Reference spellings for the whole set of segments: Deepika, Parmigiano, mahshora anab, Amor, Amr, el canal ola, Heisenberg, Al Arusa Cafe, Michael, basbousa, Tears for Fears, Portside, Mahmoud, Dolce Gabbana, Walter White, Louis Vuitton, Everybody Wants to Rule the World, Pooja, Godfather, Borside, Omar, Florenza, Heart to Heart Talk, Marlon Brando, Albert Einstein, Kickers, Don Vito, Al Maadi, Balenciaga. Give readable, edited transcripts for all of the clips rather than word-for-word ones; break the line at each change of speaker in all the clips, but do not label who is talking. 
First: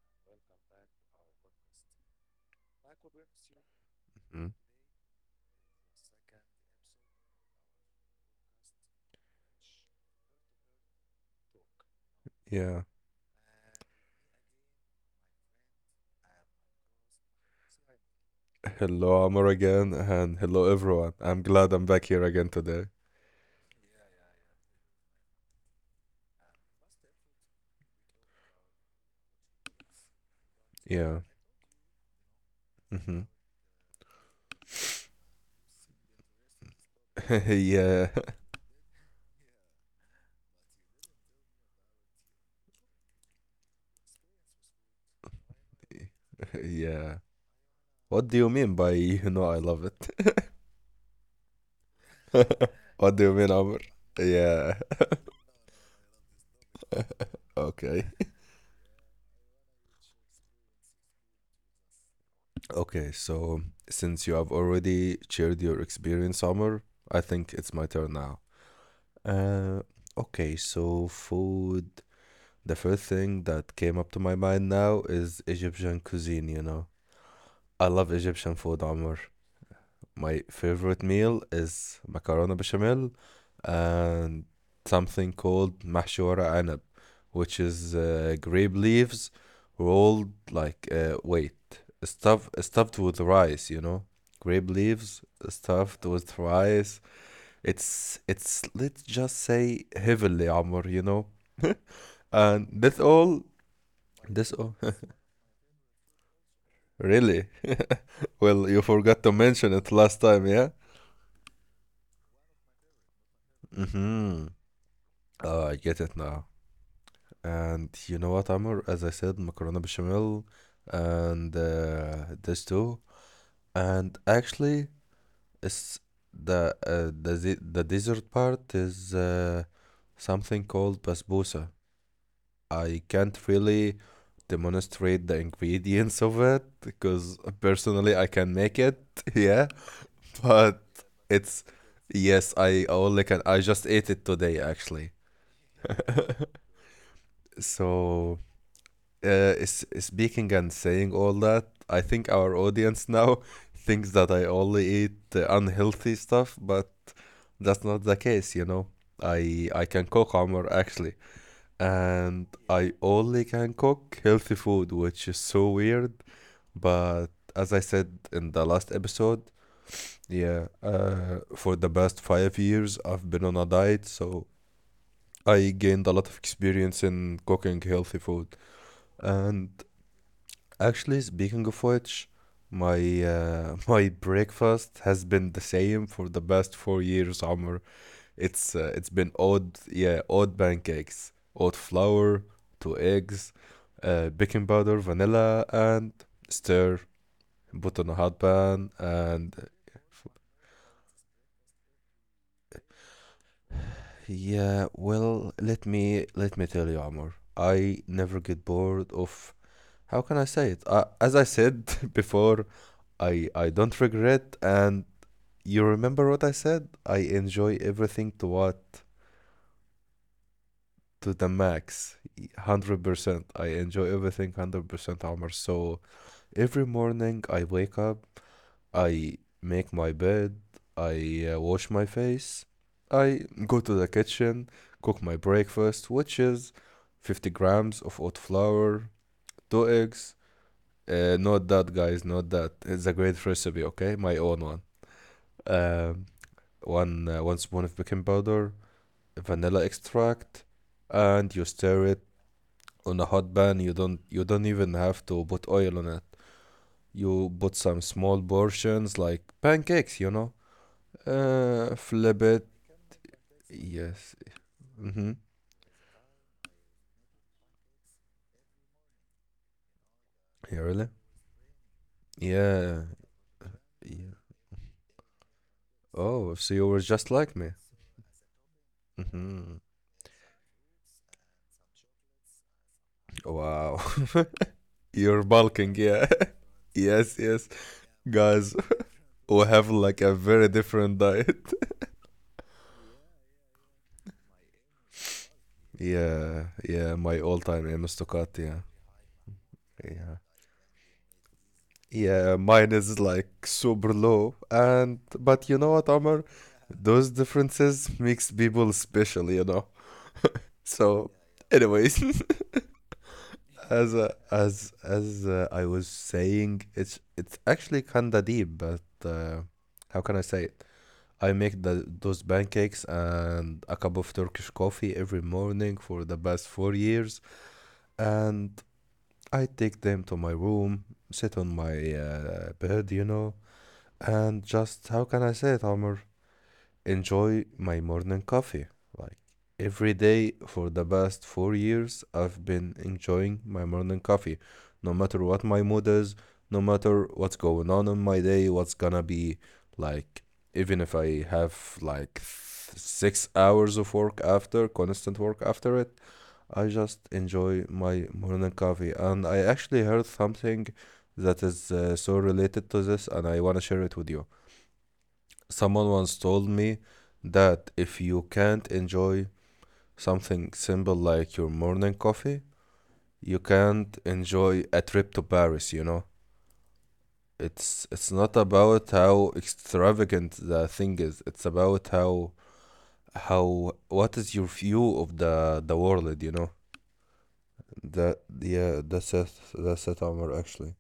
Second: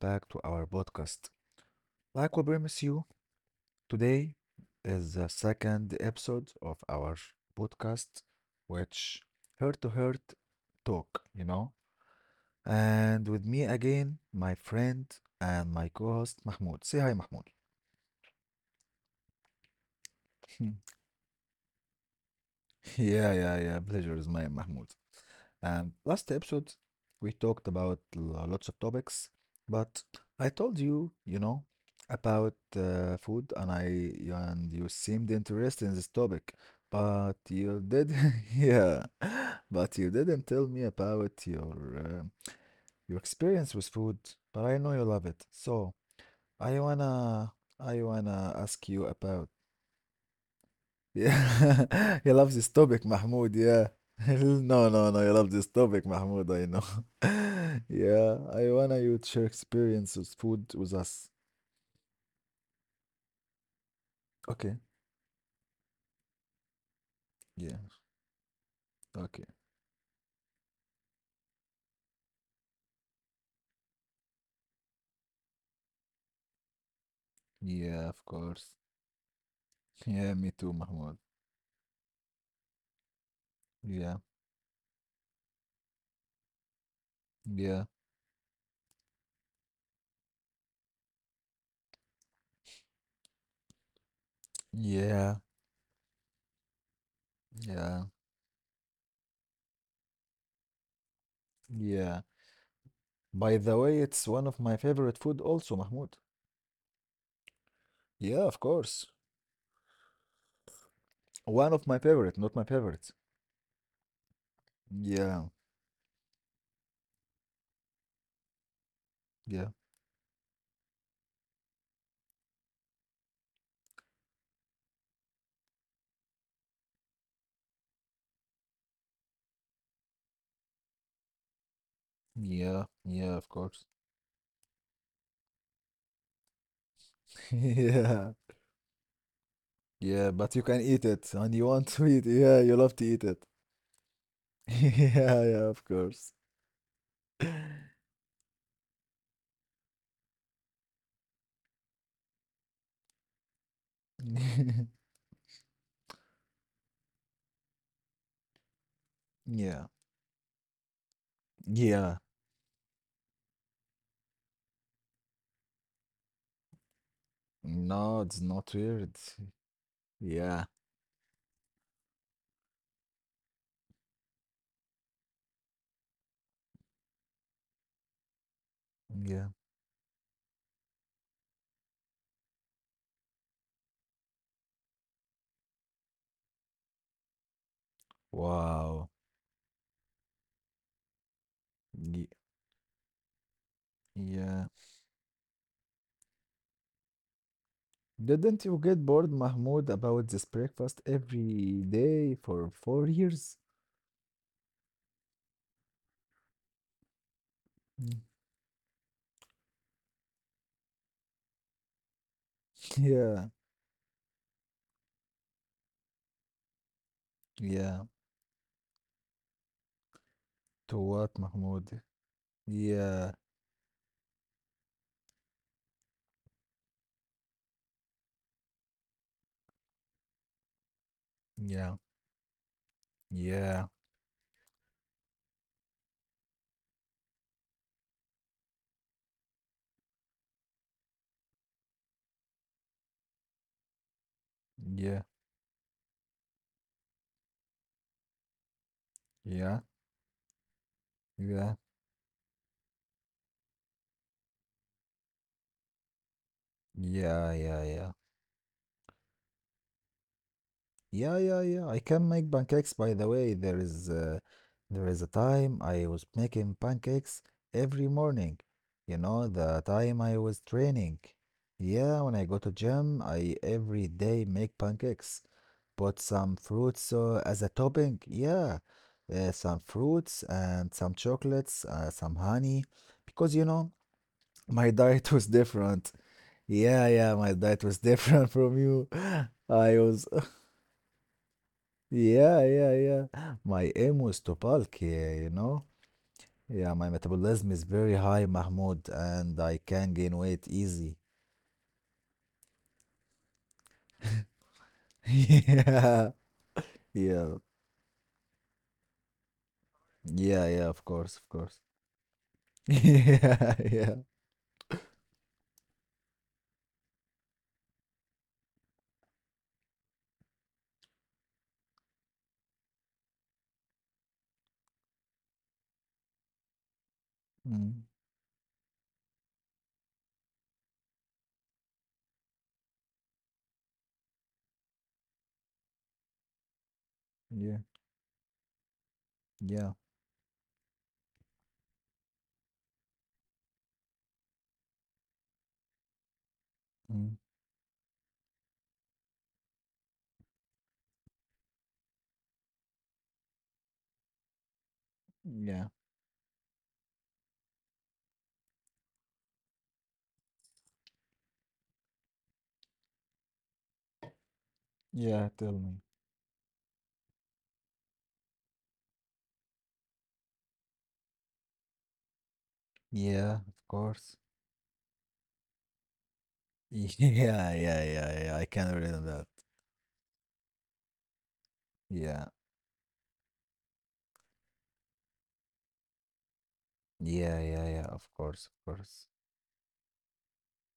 back to our podcast. Like we promised you, today is the second episode of our podcast, which Heart to Heart Talk, you know.
Yeah.
And with me again, my friend and my co host, Mahmoud. Say hi, Mahmoud.
Hello, Amor, again, and hello, everyone. I'm glad I'm back here again today.
Yeah, yeah, yeah. Pleasure is mine, Mahmoud. And last episode, we talked about lots of topics, but I told you,
Yeah.
you know, about
Hmm.
food, and I and you seemed interested in this topic, but you did,
yeah.
yeah, but you didn't tell me about your experience with food. But I know you love it, so I
yeah.
wanna I
What do
wanna
you
ask
mean by
you
you
about.
know I love it?
Yeah, he loves this topic,
What do you mean,
Mahmoud.
Amor?
Yeah.
Yeah.
No, no, no. He loves this topic, Mahmoud. I know.
Okay.
Yeah, I wanna you to share experience with food with us.
Okay, so since you have
Okay.
already shared your experience, Amor, I think it's my
Yeah.
turn now.
Okay.
Uh, okay, so food. The first thing that came up to my mind now is Egyptian cuisine, you know. I
Yeah, of
love Egyptian
course.
food, Omar.
Yeah,
My
me too,
favorite
Mahmoud.
meal is macaroni bechamel
Yeah.
and something called mahshora anab, which
Yeah.
is grape leaves rolled like wait, stuff stuffed with rice, you know? Grape leaves
Yeah.
stuffed with rice.
Yeah.
It's let's just say heavily, Omar, you know?
Yeah.
And that's all.
By the way, it's
That's
one of
all.
my favorite food also, Mahmoud.
Really?
Yeah, of
Well, you
course.
forgot to mention it last time, yeah?
One of my favorite, not my favorite.
Mm-hmm.
Yeah.
I get it now. And you know what, Amr? As I said,
Yeah.
macaroni bechamel and this too. And actually, it's the the dessert part is something called basbousa.
Yeah.
I can't
Yeah, of course.
really demonstrate the ingredients of it because personally I
Yeah.
can make it, yeah.
Yeah, but you
But
can eat it and
it's
you want to eat.
yes,
Yeah, you
I
love to
only
eat
can.
it.
I just ate it today actually.
Yeah, yeah, of course.
So. Is speaking and saying all that, I think our audience now thinks that I only eat unhealthy stuff, but that's not the case, you know. I
Yeah,
can cook hummer actually,
yeah.
and I only can cook healthy food, which is so weird. But as I said
No, it's
in the
not
last
weird.
episode, yeah,
Yeah,
for the past 5 years I've been on a diet, so I gained a lot of experience in cooking healthy food,
yeah.
and actually, speaking of which, my my breakfast has been the same for the past 4 years, Omar. It's
Wow.
been odd, yeah, odd pancakes, odd
Ye-
flour, two eggs, baking
Yeah.
powder, vanilla, and stir. Put on a hot
Didn't you
pan,
get bored,
and
Mahmoud, about this breakfast every day for 4 years?
yeah, well, let me tell you, Amor. I
Mm.
never get bored of how can I say it? As I said before, I
Yeah,
I don't regret and you remember what I said? I enjoy
yeah.
everything to what?
To
To the
what, Mahmoud?
max. 100%.
Yeah,
I enjoy everything 100% Omar. So every morning I wake up, I make my bed, I wash my
yeah,
face, I go to
yeah,
the kitchen, cook my breakfast, which is 50 grams of oat flour, two eggs. Not that, guys, not that. It's a great recipe, okay? My own one.
yeah,
Um, one spoon of baking powder, vanilla
yeah,
extract, and you
yeah,
stir it on a hot pan. You don't even have to put oil on it. You
yeah,
put some
yeah, yeah.
small portions like pancakes, you know.
Yeah, yeah, yeah. I
Flip
can
it.
make pancakes. By the way,
Yes.
there
Mm-hmm.
is a time I was making pancakes every morning. You know, the time I
Yeah,
was
really?
training. Yeah, when I go to
Yeah.
gym, I every
Yeah.
day make pancakes. Put
Oh, so
some
you were just
fruits
like me.
as a topping. Yeah,
Mm-hmm.
some fruits and some chocolates, some honey, because you
Wow.
know my
You're
diet was
bulking, yeah.
different. Yeah,
Yes,
yeah,
yes.
my diet was different
Guys,
from you.
we have
I
like a
was
very different diet.
yeah, yeah, yeah. My aim was to bulk, yeah, you know.
Yeah,
Yeah, my
yeah, my
metabolism is
all-time
very high,
Aristocrat, yeah.
Mahmoud, and I can gain
Yeah.
weight easy.
Yeah, mine is like super low and but you know what,
Yeah,
Amr? Those
yeah,
differences makes people special, you know.
yeah, yeah, of
So
course, of course.
anyways,
Yeah,
as uh,
yeah,
as as uh, I was saying, it's actually kinda deep, but how can I say it? I make the those pancakes and a cup of Turkish coffee every morning for the past 4 years,
mm,
and I take them to my room, sit on my bed, you know, and just how can I say it, Omar? Enjoy
yeah,
my morning coffee. Like
yeah,
every day for the past 4 years, I've been enjoying my morning coffee. No matter what my mood is, no
mm,
matter what's going on in my day, what's gonna be like, even if I have like 6 hours of work after, constant work after
yeah,
it, I just enjoy my morning coffee. And I actually heard something that is so related to this, and I wanna share it with you.
yeah, tell me.
Someone once told me that if you can't enjoy something simple like your morning coffee, you
Yeah, of
can't
course.
enjoy a trip to Paris, you know?
Yeah, yeah,
It's
yeah, yeah, I
not
can relate
about
on that.
how extravagant the thing is. It's about
Yeah,
how what is your view of the world, you know?
yeah, yeah, yeah,
That
of course, of
yeah, that's
course.
it. That's it, Omar, actually.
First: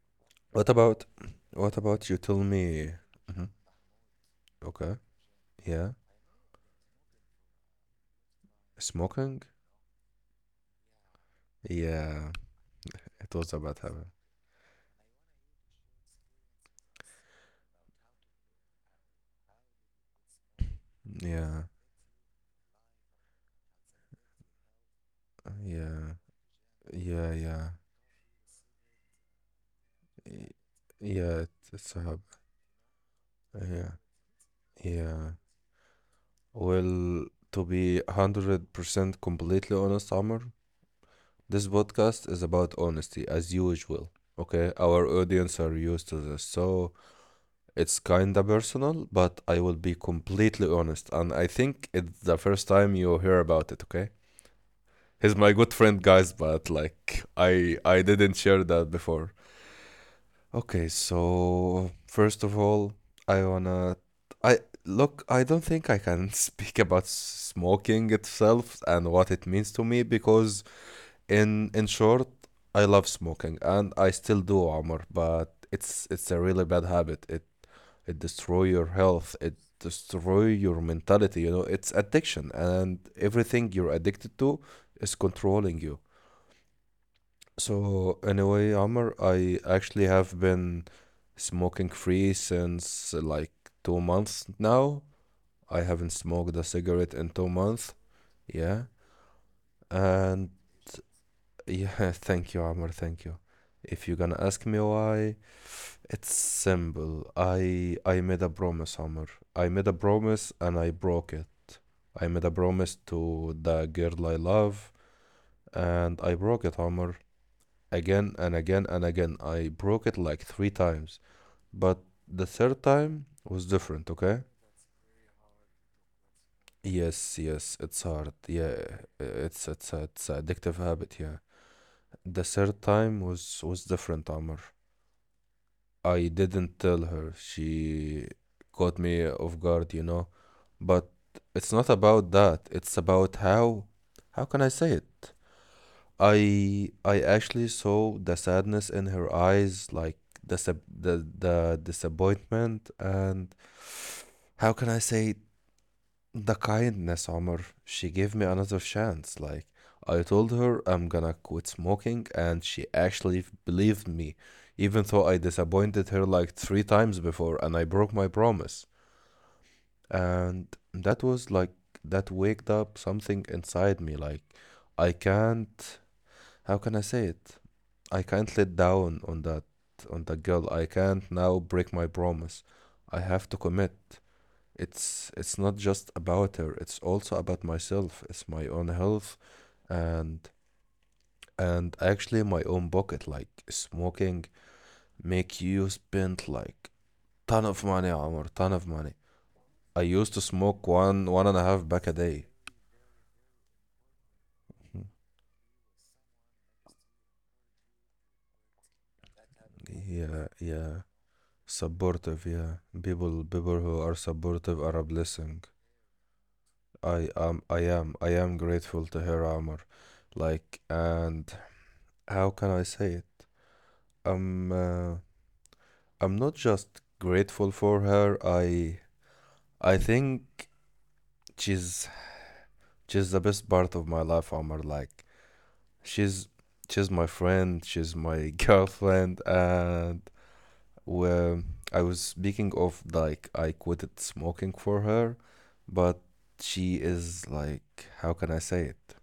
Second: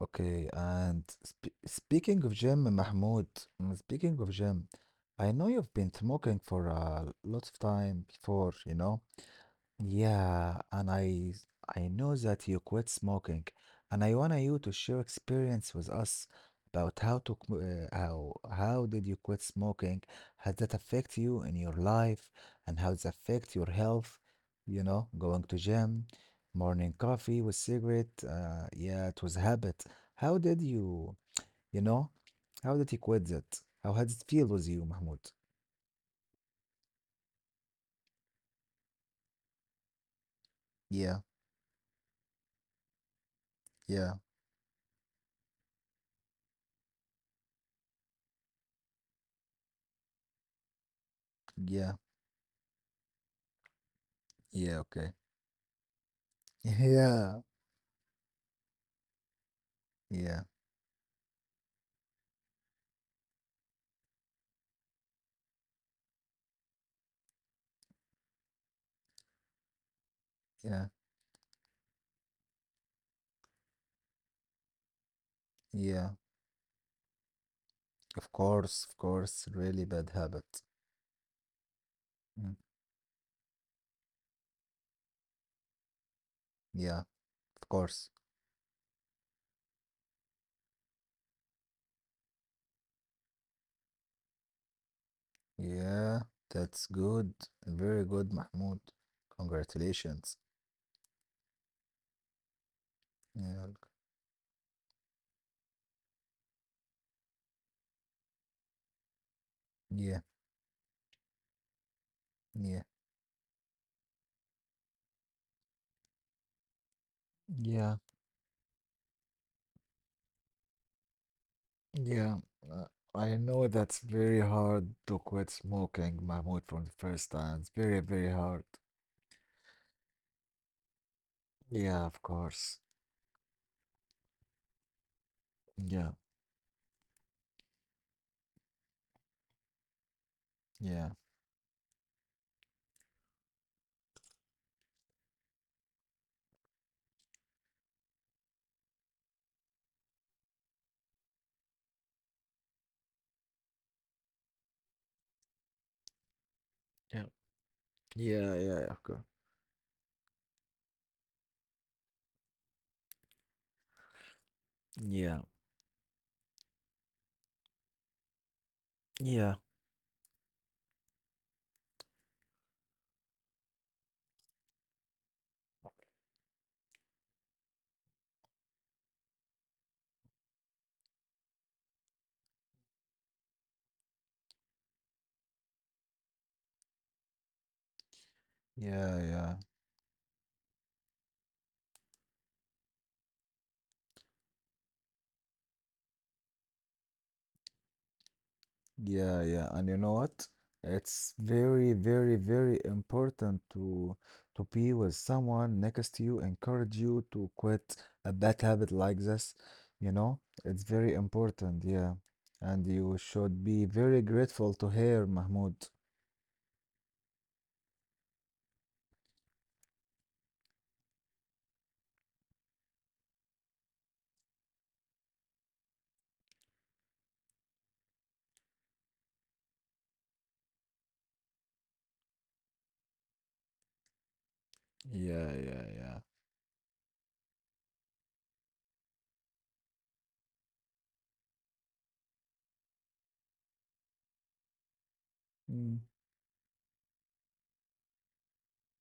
Okay,
What
and
about
sp
what about you
speaking of
tell
gym,
me?
Mahmoud,
Mhm.
mm, speaking of gym,
Okay.
I know you've been
Yeah.
smoking for a lot of time before, you know.
Smoking?
Yeah, and I know
Yeah.
that you quit
It
smoking,
was about habit.
and I want you to share experience with us about how did you quit smoking? How that affect you
Yeah,
in your life, and how it affect your health? You know, going to
yeah,
gym, morning
yeah,
coffee with
yeah,
cigarette. Yeah, it was habit. How did you,
yeah. It's
you
hub.
know, how did you quit that?
Yeah,
How had it feel with you,
yeah.
Mahmoud?
Well, to be 100% completely honest, Amr,
Yeah,
this podcast is about honesty as usual.
yeah,
Okay, our audience are used to this, so it's kinda personal, but I will be completely honest, and I think
yeah,
it's the first time you hear about it. Okay,
yeah. Okay.
he's my good friend, guys, but like
Yeah,
I didn't share that before.
yeah.
Okay, so first of all, I wanna I look, I don't think I can speak about smoking itself and what it means to me because
Yeah.
in short, I love smoking and I still do, Omar, but it's
Yeah,
a really bad habit. It
of
destroy your
course, of
health, it
course. Really bad
destroy
habit.
your mentality, you know, it's addiction
Mm,
and everything you're addicted to is controlling you.
yeah, of
So
course.
anyway, Omar, I actually have been smoking free since like 2 months now. I haven't
Yeah,
smoked a
that's
cigarette in two
good.
months.
Very good,
Yeah.
Mahmoud.
And
Congratulations.
yeah, thank you, Amr. Thank you.
Yeah,
If you're gonna ask me why, it's simple. I made a promise, Amr. I made a
yeah,
promise and I broke it. I made a promise
yeah,
to the girl I love and I broke it, Amr.
yeah,
Again and again and again. I broke it like 3 times. But the
yeah.
third
uh,
time
I
was
know
different,
that's
okay?
very hard to quit smoking, Mahmoud, from the
Yes,
first
yes,
time. It's
it's
very,
hard.
very
Yeah,
hard.
it's a addictive habit. Yeah,
Yeah,
the
of
third
course.
time was different, Amr. I
Yeah,
didn't tell her. She caught me off guard, you know. But
yeah,
it's not about that. It's about how can I say it? I actually saw the sadness in her eyes, like the the disappointment, and how can I say the kindness,
yeah,
Omar. She gave me
yeah,
another
yeah, of
chance.
course.
Like, I told her I'm gonna quit smoking, and she actually believed me, even though I
Yeah,
disappointed her like 3 times before and I broke my promise.
yeah,
And that was like, that waked up something inside me. Like, I can't, how can I say it? I can't let down on that girl. I can't now break my promise. I have to commit. It's not just about her, it's also about myself. It's my own health
yeah, yeah.
and and actually my own pocket. Like smoking make you spend like ton of money, Amr, ton of money.
Yeah, yeah,
I
and you
used
know
to
what?
smoke one one
It's
and a half pack a
very,
day.
very, very important to be with someone next to you, encourage you to quit a bad habit like this, you
Yeah,
know?
yeah.
It's very important, yeah.
Supportive, yeah.
And you
People
should
who
be
are
very
supportive
grateful
are a
to her,
blessing.
Mahmoud.
I am grateful to her armor. Like and how can I say it? I'm uh, I'm not just grateful for her. I think she's she's the best part of my life, Omar. Like
Yeah, yeah, yeah.
she's she's my friend, she's my girlfriend, and well, I was speaking of like I quitted smoking for her, but
Mm.
she is like how can I say it?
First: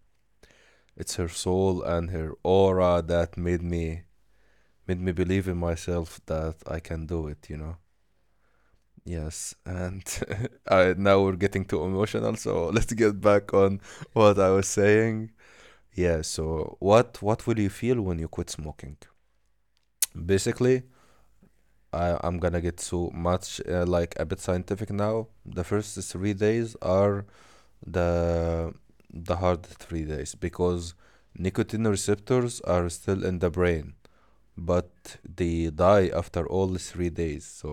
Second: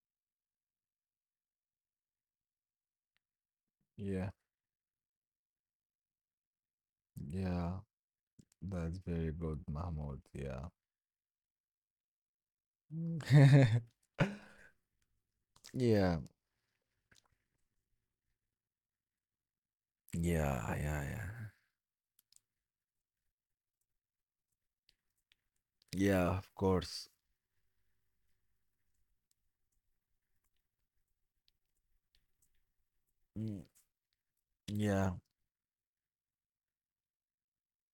It's her soul and her aura that
Yeah,
made me believe in myself that I can do it, you
yeah.
know.
That's very
Yes,
good,
and
Mahmoud. Yeah.
I, now we're getting too emotional, so let's
Mm.
get back on what I was saying.
Yeah,
Yeah, so what will you feel when you quit smoking?
yeah, yeah,
Basically,
yeah.
I, I'm gonna get so much like a bit scientific now. The first three
Yeah, of
days
course.
are the the hard 3 days because nicotine receptors are still in the
Mm,
brain,
yeah.
but they die after all 3 days. So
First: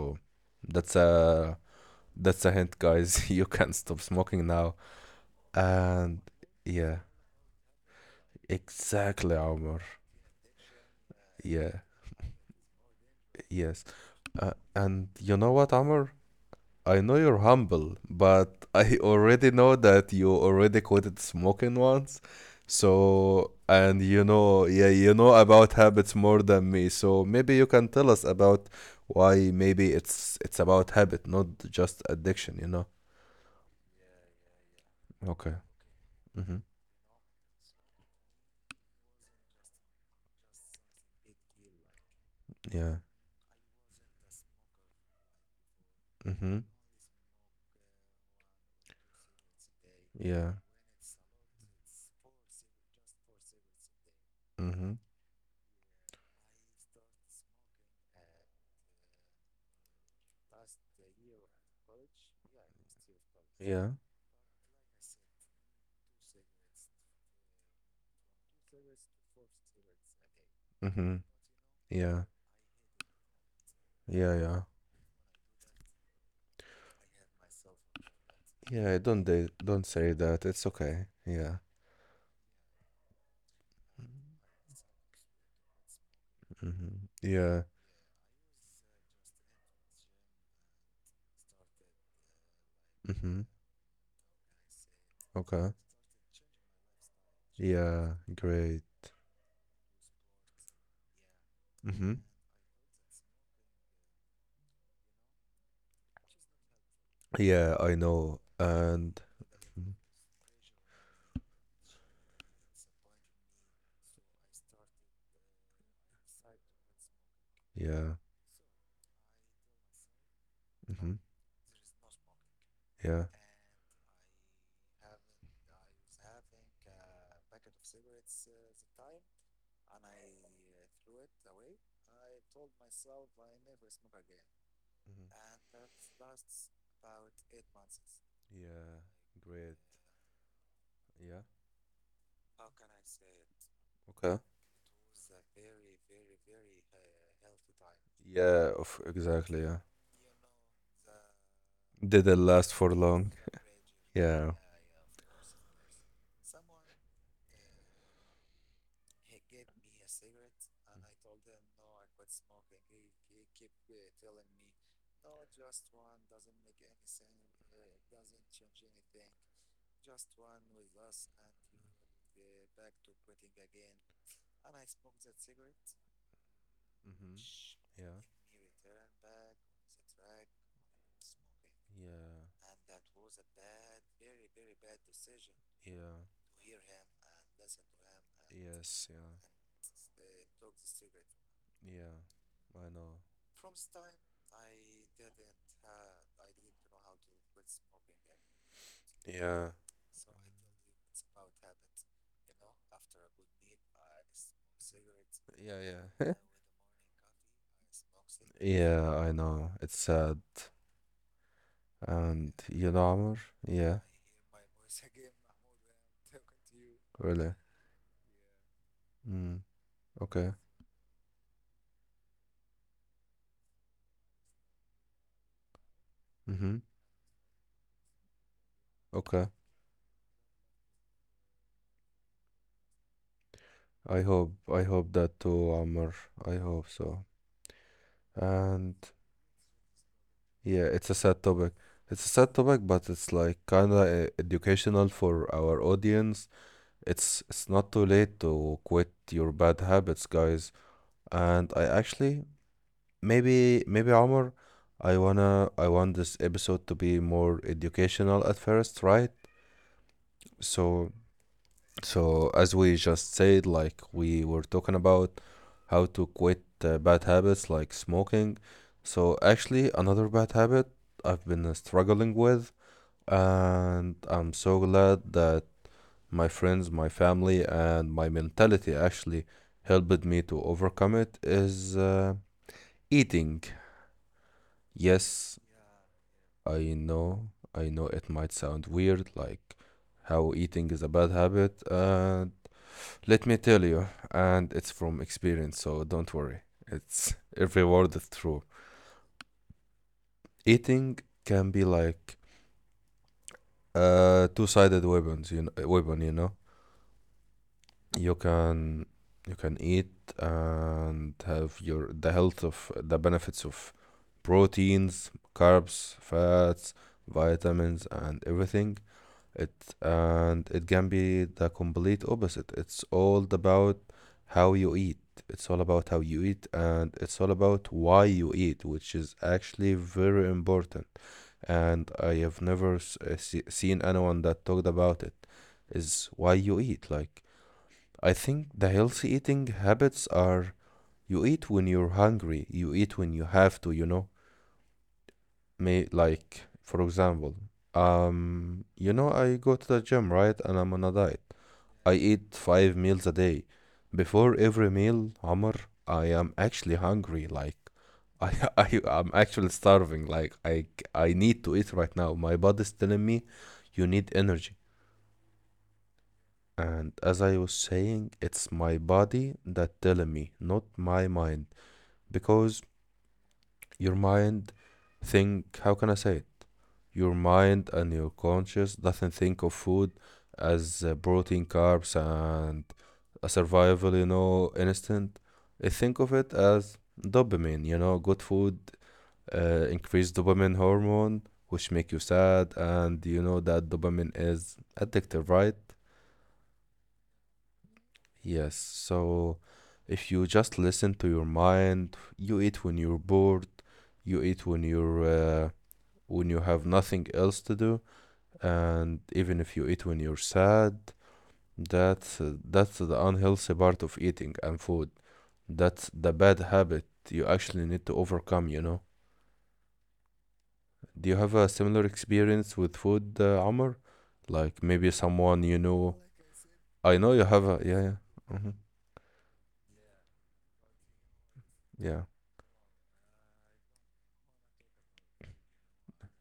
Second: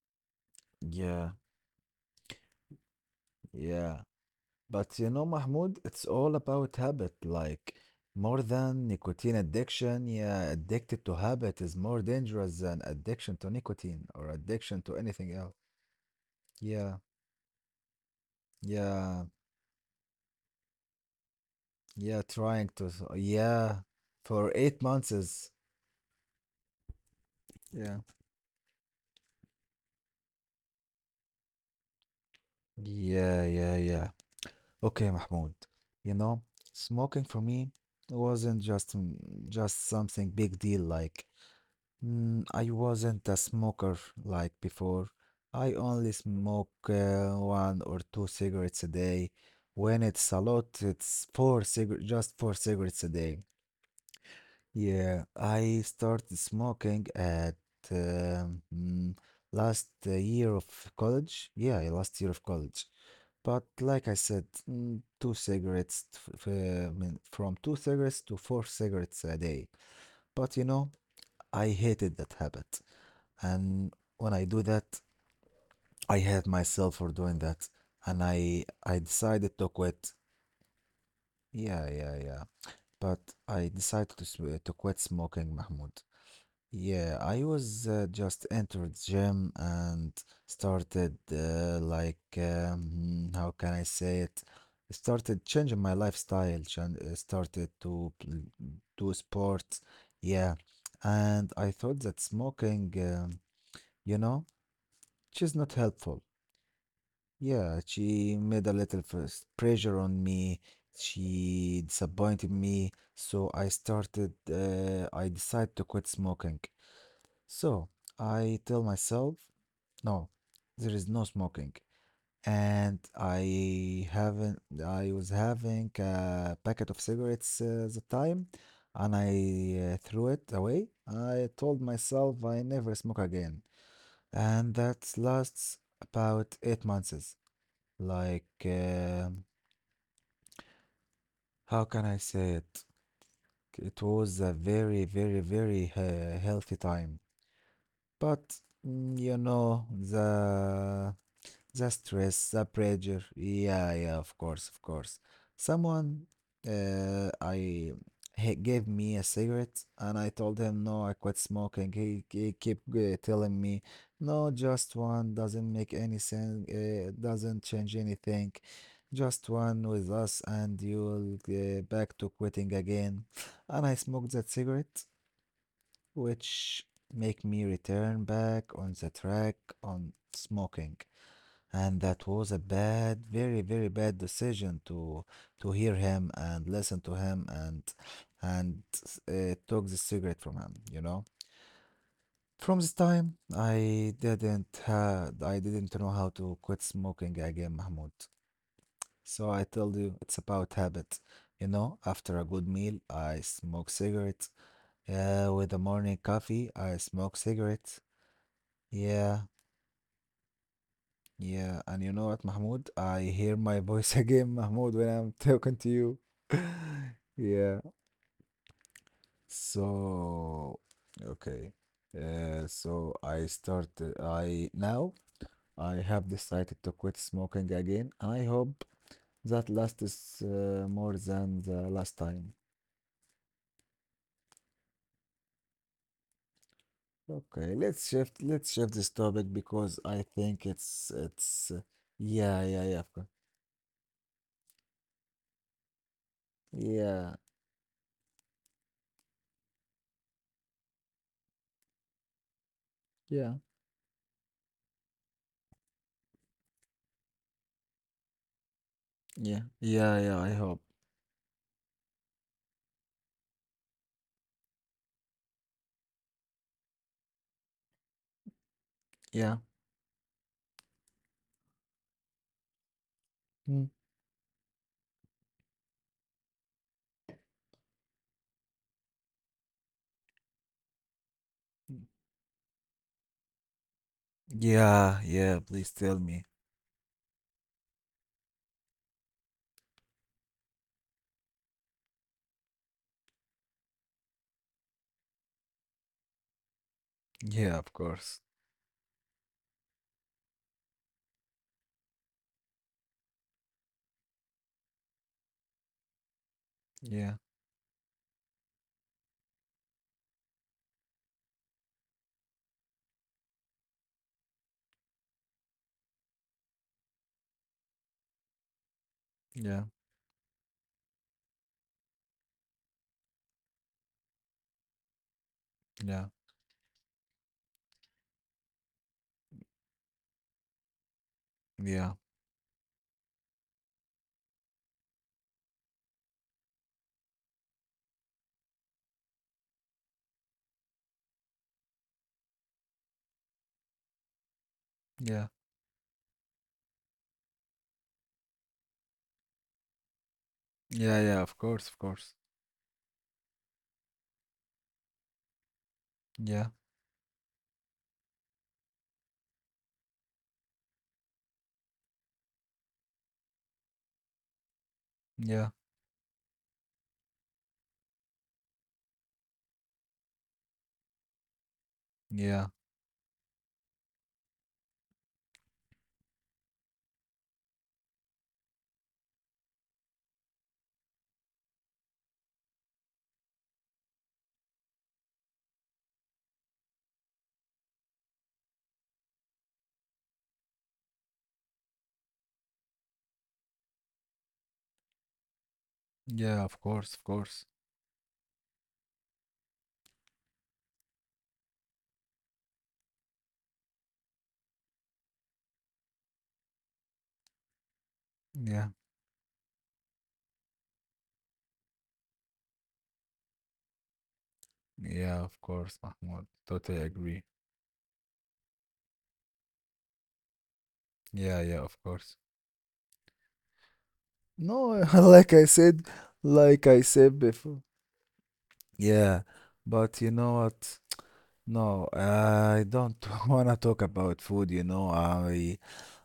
that's
Yeah,
a that's a hint, guys. You can stop
yeah.
smoking now.
But you know, Mahmoud,
And
it's all about
yeah,
habit. Like, more than
exactly,
nicotine
Amr.
addiction, yeah, addicted to
Yeah,
habit is more dangerous than addiction to
yes.
nicotine or addiction
And
to
you know
anything
what,
else.
Amr? I know
Yeah,
you're humble, but I
yeah,
already know that you already quit smoking once.
yeah. Trying to,
So, and
yeah,
you know,
for
yeah,
eight
you know
months
about
is,
habits more than me. So maybe you can
yeah,
tell us about why maybe it's about habit, not just addiction, you know?
yeah, yeah, yeah. Okay,
Okay.
Mahmoud, you know,
Mm-hmm.
smoking for me wasn't just something big deal. Like, mm, I
Yeah.
wasn't a smoker like before. I only
Mm-hmm.
smoke one or two cigarettes a day. When it's a
Yeah.
lot, it's four cigarettes, just four cigarettes a day.
Mm-hmm.
Yeah, I started smoking at mm, last year of college. Yeah, last year of college. But
Yeah.
like I said, mm, two cigarettes, from two cigarettes to four cigarettes a day. But you know,
Mm-hmm.
I
Yeah.
hated that habit and
Yeah,
when
yeah.
I do that I hate myself for doing that and i
Yeah,
i
don't they
decided
don't
to
say
quit,
that. It's okay. Yeah.
yeah, yeah, yeah, but I decided to, to quit smoking, Mahmoud.
Mm-hmm.
Yeah,
Yeah.
I was just entered gym and started
Mm-hmm.
how can I say it, started
Okay.
changing my lifestyle started
Yeah,
to
great.
do sports, yeah, and I
Mm-hmm.
thought that smoking you know, which is not helpful.
Yeah, I
Yeah,
know.
she made a
And
little first
mhm.
pressure on me. She disappointed me, so I started, I decided to quit smoking. So
Yeah.
I tell myself, no,
Mm-hmm.
there is no smoking. And
Yeah.
I haven't, I was having a packet of cigarettes the time, and I threw it away. I told myself I never smoke again. And
Mhm.
that lasts about 8 months. Like,
Yeah, great. Yeah.
how can I say it? It
Okay.
was a very, very, very healthy time.
Yeah,
But,
of
mm, you
exactly, yeah.
know, the
Didn't
stress,
last
the
for long.
pressure. Yeah, yeah,
Yeah.
of course, of course. Someone, I he gave me a cigarette, and I told him no, I quit smoking. He kept telling me, no, just one doesn't make any sense. Doesn't change anything. Just one with us, and you'll back to quitting again. And I smoked that cigarette, which
Hmm.
make me
Yeah.
return back on the track on smoking, and that was a bad, very, very bad decision to
Yeah.
hear him and
Yeah.
listen to him and
Yes. Yeah.
took the cigarette from him, you know.
Yeah. I
From this
know.
time I didn't know how to quit smoking again, Mahmoud. So
Yeah.
I told you it's about habit. You know, after a good meal I smoke cigarettes, yeah,
Yeah,
with the
yeah.
morning coffee I smoke cigarettes,
Yeah, I
yeah.
know. It's sad.
Yeah, and you know
And
what,
you know,
Mahmoud?
Amr?
I hear my
Yeah,
voice again, Mahmoud, when I'm talking to you.
really.
Yeah.
Mm, okay.
So, okay. So I started. I now I have
Mm-hmm.
decided to quit smoking again. I hope
Okay.
that last is more than the last time.
I hope that too, Amr. I hope so.
Okay, let's shift. Let's
And
shift this topic because I
yeah,
think
it's a
it's
sad topic.
it's.
It's a sad topic,
Yeah, yeah,
but
yeah, of
it's
course.
like kind of educational for our audience. It's
Yeah,
it's not too late to quit your bad habits, guys. And I actually
yeah,
maybe Omar, I wanna I want this episode to be more educational at first, right?
yeah, yeah, yeah. I hope.
So so as we just said, like we were talking about how to quit bad habits like smoking. So
Yeah.
actually another bad habit I've been struggling with, and I'm so glad that my friends, my family, and my mentality actually helped me to overcome it is eating.
Yeah,
Yes,
yeah, please tell me.
I know, I know it might sound weird, like how eating is a bad habit. And let me tell you, and it's from experience, so don't worry. It's every
Yeah, of
word is
course.
true. Eating can be like two-sided weapons, you know, weapon, you know.
Yeah,
You can you can eat and have your the health of the benefits of proteins, carbs, fats, vitamins, and everything. It
yeah,
and it can be the complete opposite. It's all about how you eat. It's all about how
yeah,
you eat, and it's all about why you eat, which is actually very important. And
yeah,
I have never seen anyone that talked about it. Is why you eat. Like I think the healthy eating habits are you eat when you're hungry, you eat when you have to.
yeah,
May like for example, I go to the gym, right? And I'm on a
yeah,
diet.
yeah, of course,
I
of
eat
course.
five meals a day. Before every meal, Amr, I am
Yeah,
actually hungry. Like, I, I'm actually starving. Like, I need to eat right now. My body's telling me, you need energy.
yeah,
And as I was saying, it's my body that telling me, not my mind, because
yeah,
your mind think, how can I say it? Your mind and your conscious doesn't think of food as protein, carbs, and a survival, you know, instant. It think of it as dopamine, you know, good food increase dopamine hormone, which make you sad, and you know that dopamine is addictive, right?
yeah, of course, of course.
Yes. So if you just listen to your mind, you eat when you're bored, you eat when you're when you have nothing else to do,
Yeah,
and even if you eat when you're sad, that's the unhealthy part of eating and food.
yeah, of
That's
course,
the bad
Mahmoud.
habit
Totally
you
agree.
actually need to overcome, you know. Do you have a
Yeah, yeah,
similar
of course.
experience with food, Amr, like
No,
maybe someone you know?
like
I
I
know you
said
have a,
before.
yeah, yeah.
Yeah, but you know what?
Yeah.
No, I don't wanna talk about food, you know. I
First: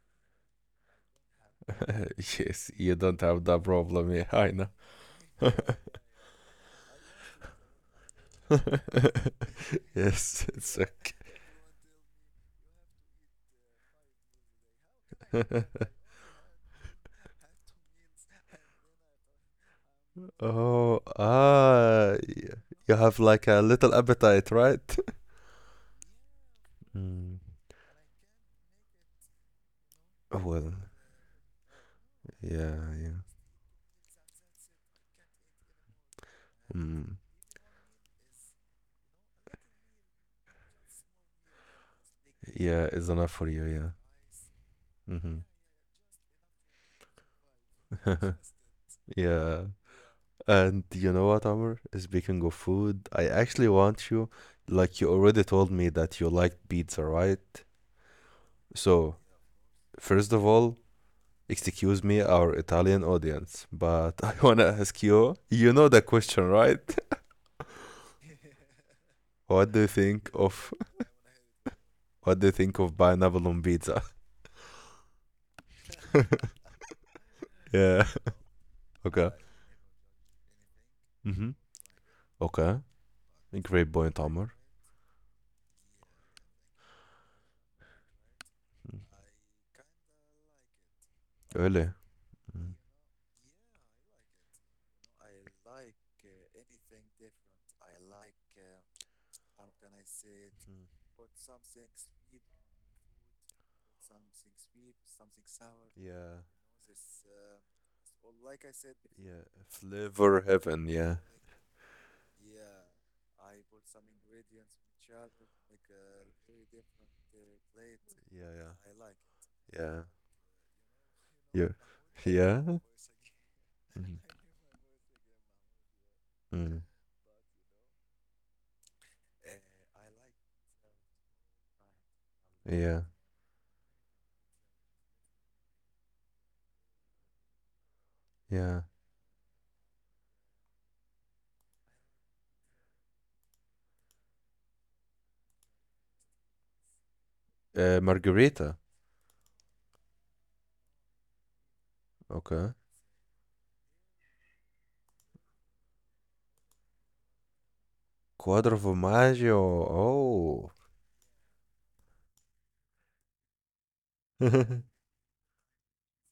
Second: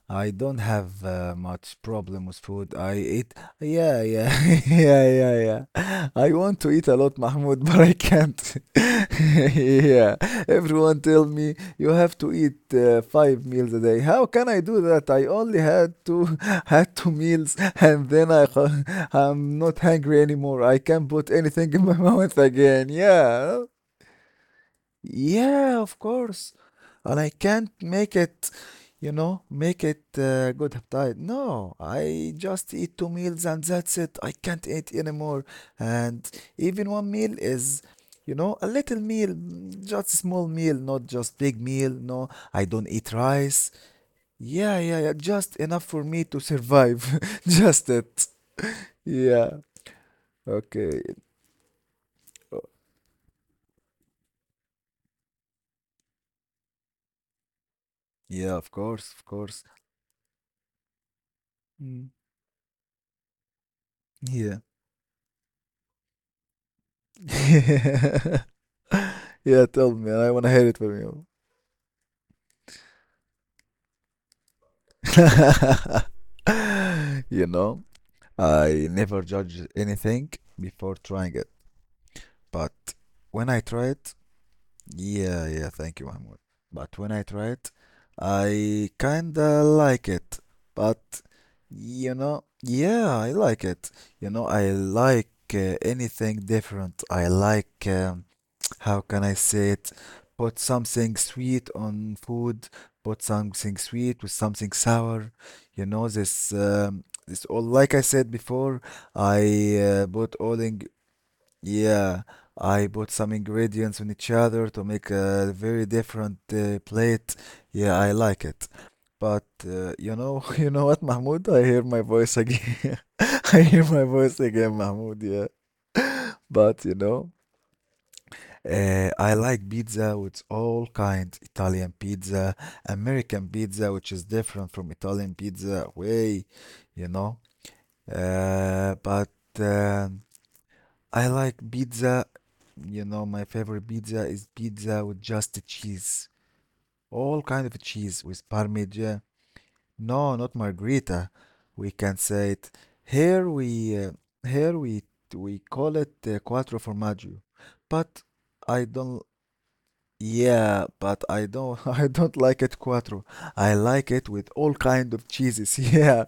I don't have much problem with
Yes,
food.
you
I
don't
eat,
have that
yeah,
problem, yeah,
yeah,
I know.
yeah, yeah, yeah. I want to eat a lot, Mahmoud, but I can't. Yeah,
Yes, it's a,
everyone tell me you have to eat five meals a day. How can I do that? I only had two, had two meals, and then I, I'm not hungry anymore. I
oh
can't put anything in my
ah,
mouth
yeah.
again.
You have like a
Yeah,
little appetite, right?
yeah, of course. And
Mm.
I can't make it, you know, make it
Well,
good diet. No, I
yeah,
just eat two
yeah.
meals and that's it. I can't eat anymore. And even one
Mm.
meal is, you know, a little meal, mm, just small meal, not just big meal. No, I
Yeah,
don't
it's
eat
enough for you,
rice.
yeah.
Yeah, yeah, yeah,
hmm
just enough for me to survive. Just it. Yeah.
Yeah. And
Okay.
you know what, Amr? Speaking of food, I actually want you, like you already told me that you like pizza, right?
Yeah, of
So,
course, of course.
first of all, excuse
Mm.
me, our Italian audience, but I
Yeah.
wanna ask you, you know the question, right?
Yeah,
What do you
tell me.
think
I wanna hear
of
it from you.
what do you think of pineapple on pizza?
You know,
Yeah.
I never
Okay.
judge anything before trying it.
Mm-hmm. Okay.
But when I try
Great
it,
point, Amr.
yeah, yeah, thank you, Mahmoud. But when I try it, I kinda like it. But
Really?
you know,
Mm.
yeah, I like it. You know, I like anything different. I like how can I say it? Put
Mm.
something sweet on food, put something sweet with something sour. You know,
Yeah,
this, this all, like I said before,
yeah.
I put
Flavor
all in,
heaven, yeah.
yeah, I bought some ingredients on each other to make a very different plate. Yeah, I
Yeah,
like
yeah,
it.
yeah. Like.
But
Yeah.
you know, you know what, Mahmoud? I
Yeah.
hear my voice
Yeah.
again. I hear my
Mhm.
voice again, Mahmoud. Yeah. But you know, I like pizza with all kinds Italian pizza,
Mm. Yeah.
American pizza, which is different from Italian pizza, way, you know.
Yeah.
But um I like pizza, you know, my favorite pizza is pizza with just the cheese, all kind of cheese with
Margarita.
Parmesan. No, not margherita. We can say it
Okay.
here. We here we call it quattro formaggio, but
Quadro
I don't
formaggio. Oh.
I don't I don't like it quattro. I like it with all kind of cheeses. Yeah,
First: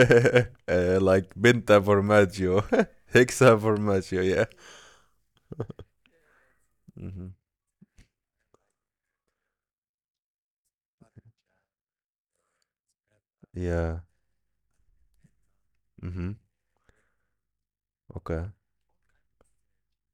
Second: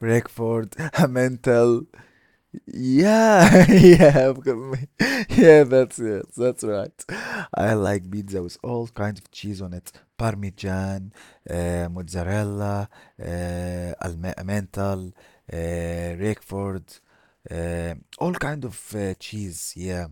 Roquefort,
Like Binta
Emmental.
formaggio. Hexa
Yeah, yeah,
formaggio,
of
yeah.
course. yeah. That's it. That's right.
Mm-hmm.
I like pizza with all kinds of cheese on it: Parmesan, mozzarella,
Yeah.
Emmental,
Mm-hmm.
Roquefort, all
Okay.
kind of cheese. Yeah,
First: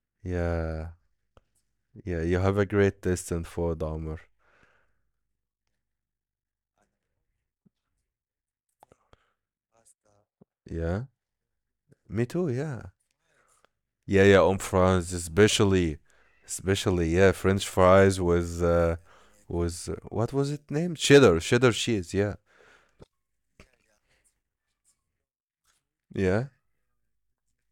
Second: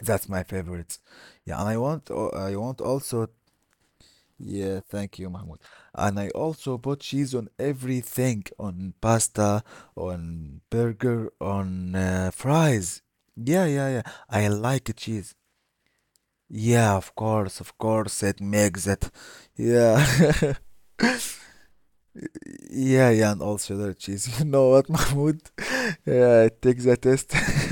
that's my
Yeah.
favorite. Yeah, and
Yeah, you
I
have a
want
great
also
taste in food, Omar.
yeah, thank you, Mahmoud. And I also put cheese on everything, on pasta, on
Yeah,
burger, on
me too. Yeah,
fries. Yeah, yeah, yeah.
yeah, yeah.
I
On
like
France,
cheese.
especially,
Yeah,
especially, yeah, French
of
fries
course, it
with,
makes it.
what was
Yeah,
it named? Cheddar, cheddar cheese. Yeah,
yeah, yeah, and also cheddar cheese. You know what, Mahmoud? Yeah,
yeah.
it takes a test.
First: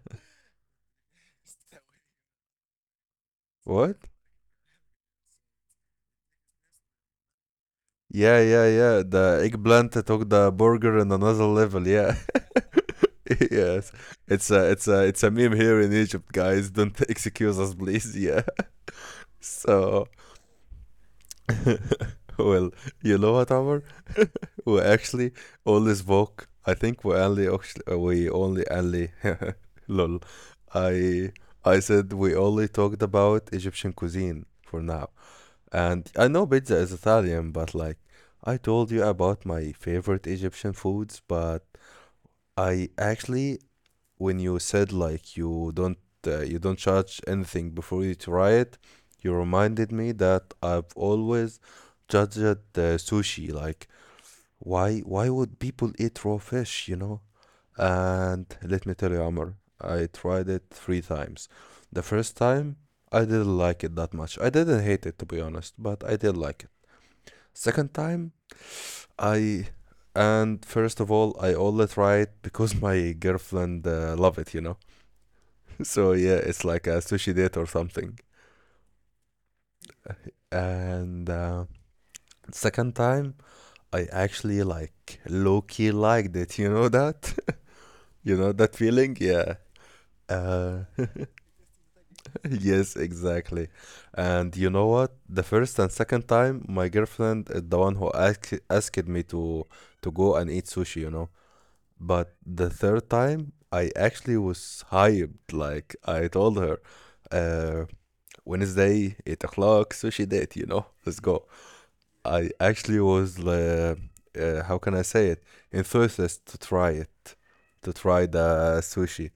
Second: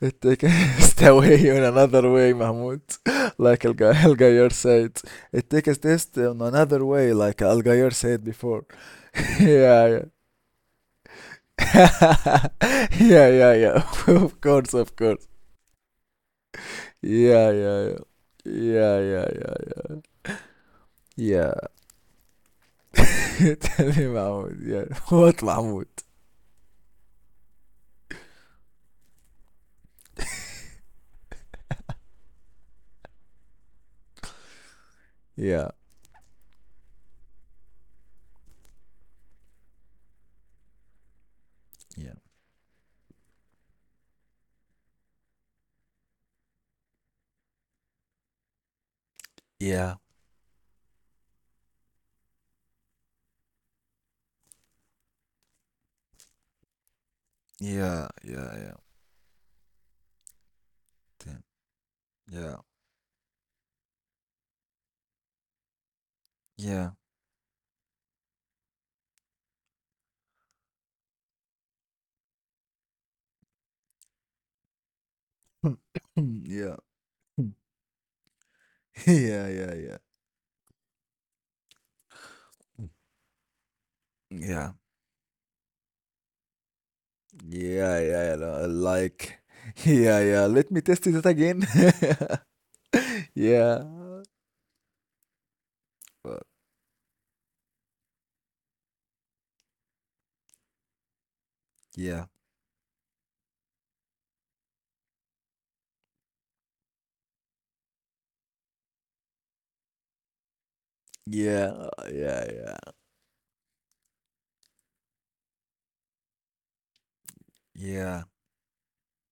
It takes a test away in another way, Mahmoud. Like Al
What?
Gayer said, it takes a test in another way, like Al Gayer said
Yeah,
before.
yeah, yeah. The
Yeah,
eggplant
yeah.
took the burger in another level. Yeah,
Yeah, yeah, yeah.
yes.
Of
It's a,
course,
it's
of
a, it's
course.
a meme here in Egypt, guys. Don't
Yeah,
excuse us,
yeah, yeah.
please. Yeah.
Yeah, yeah, yeah, yeah.
So, well, you know what,
Yeah.
Omar?
Tell me, Mahmoud. Yeah.
وأكشلي
What, Mahmoud?
always spoke, I think we only actually we only only lol. I I said we only talked about Egyptian cuisine for now,
Yeah.
and I know pizza is Italian, but like I told you about my favorite Egyptian foods. But
Yeah.
I actually, when you said like don't you don't judge anything before you try it, you reminded
Yeah.
me that I've always judged uh, sushi. Like why, would people eat raw fish, you know?
Yeah.
And
Yeah. Yeah.
let me tell you, Amr, I tried it three
Damn.
times. The first
Yeah.
time, I didn't like it that much. I didn't hate it, to be honest, but I did like
Yeah.
it. Second time, I, and first of all, I only try it because my girlfriend love it, you know. So yeah, it's
yeah.
like a sushi date
Mm.
or something.
Yeah. Yeah. Yeah.
And
Mm.
second time, I actually
Yeah.
like low key liked it. You know that?
Yeah, yeah,
You
yeah.
know
No, I
that feeling?
Like,
Yeah.
yeah, yeah. Let
Uh,
me test it again.
yes, exactly.
Yeah.
And you know what? The first and second
But
time, my girlfriend is the one who asked me to go and eat sushi, you know.
yeah.
But the third time, I actually was hyped. Like I told her, uh, Wednesday, 8 o'clock, sushi date. You know, let's go.
Yeah, yeah, yeah.
I
yeah.
actually was how can I say it? Enthusiastic to try it, to try
Yeah,
the sushi.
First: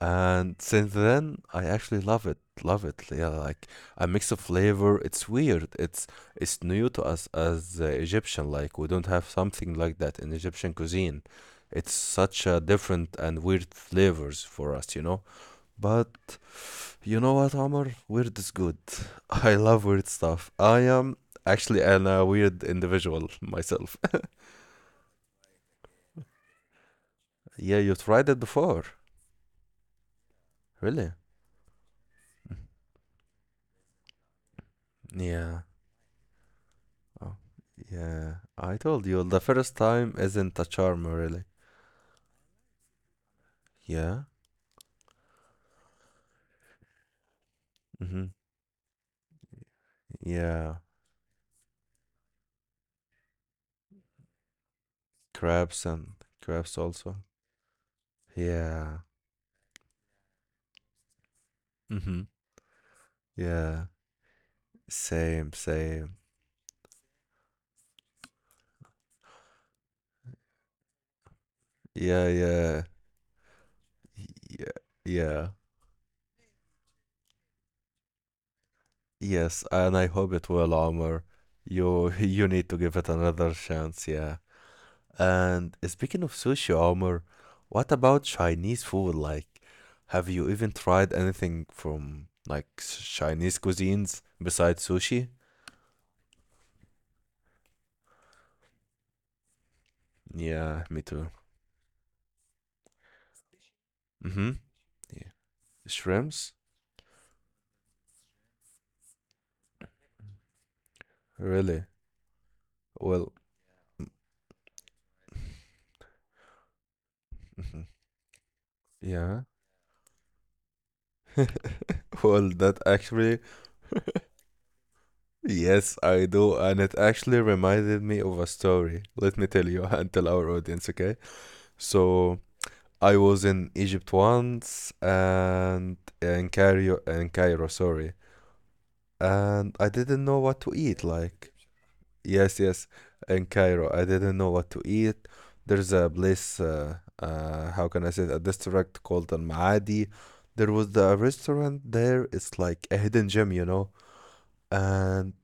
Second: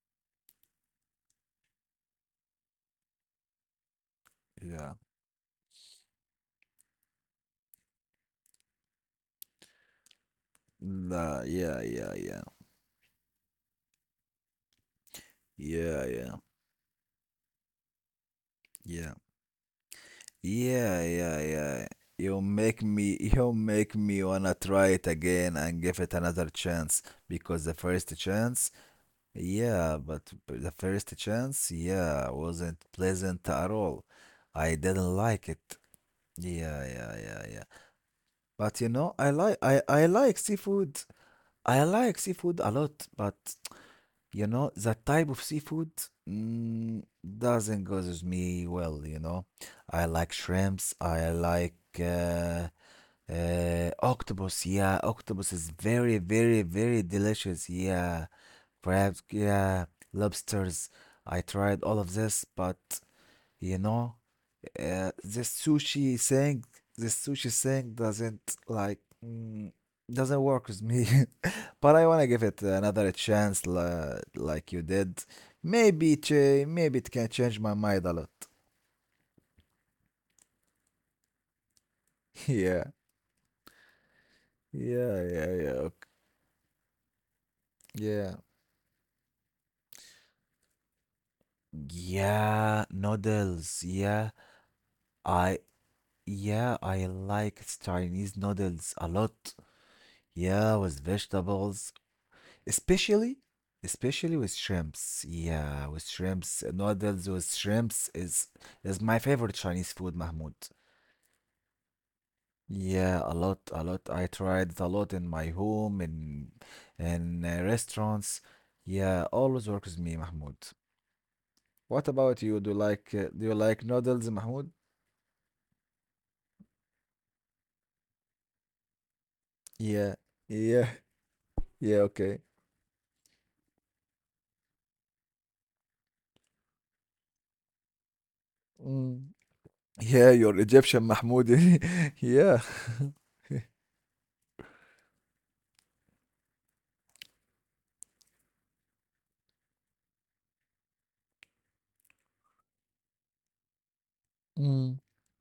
And since then, I actually love it. Love it. Yeah, like a mix of
yeah,
flavor. It's weird. It's new to us as Egyptian. Like we don't have something like that in Egyptian cuisine.
nah, yeah,
It's
yeah, yeah,
such a different and weird flavors for us, you know.
yeah, yeah,
But you know what, Omar? Weird is good.
yeah,
I love weird stuff. I
yeah,
am
yeah,
actually
yeah.
a
You'll
weird
make me,
individual
you'll make
myself.
me wanna try it again and give it another chance because the
Yeah, you
first
tried it
chance,
before,
yeah, the
really?
first chance, yeah, wasn't pleasant at all. I didn't like
Yeah.
it. Yeah, yeah,
Oh,
yeah, yeah.
yeah.
But
I
you
told
know,
you the first
I
time
like
isn't a
seafood.
charm, really.
I like seafood a lot, but.
Yeah.
You know, that type of seafood mm, doesn't goes with
Mm-hmm.
me well, you know. I like
Yeah.
shrimps, I like uh, octopus. Yeah, octopus is
Crabs
very,
and
very,
crabs
very
also.
delicious. Yeah,
Yeah.
crabs, yeah, lobsters. I tried all of
Mm-hmm.
this, but you
Yeah.
know, uh, the
Same,
sushi
same.
thing, the sushi thing doesn't like mm, doesn't work with me, but I wanna give
Yeah,
it
yeah.
another chance, like you
Yeah.
did.
Yeah.
Maybe it can change my mind a lot.
Yes, and I hope it will, Omar. You you
Yeah,
need to give it another chance, yeah.
yeah, yeah, yeah,
And
okay.
speaking of sushi armor, what about
yeah,
Chinese food? Like, have you even tried anything from like
yeah.
Chinese
Noodles, yeah.
cuisines besides
I
sushi?
yeah, I like Chinese noodles a lot. Yeah, with
Yeah, me too.
vegetables. especially especially with
Mm-hmm.
shrimps,
Yeah.
yeah, with shrimps
Shrimps?
noodles with shrimps is my favorite Chinese food, Mahmoud.
Really?
Yeah,
Well,
a lot. I tried a lot in my home, in
mhm,
restaurants. Yeah, always
yeah.
works with me, Mahmoud. What about you,
Well, that
do you
actually,
like noodles, Mahmoud?
yes, I do. And it actually reminded me of a story. Let me tell you
Yeah,
and tell our
yeah,
audience, okay?
yeah,
So,
okay.
I was in Egypt once and in Cairo, sorry.
Mm.
And I didn't
Yeah,
know what
you're
to eat.
Egyptian, Mahmoud.
Like, yes,
Yeah.
yes, in Cairo, I didn't know what to eat. There's a place, how can I say, it, a district called Al Maadi. There was the restaurant there. It's like a hidden gem, you know.
Mm.
And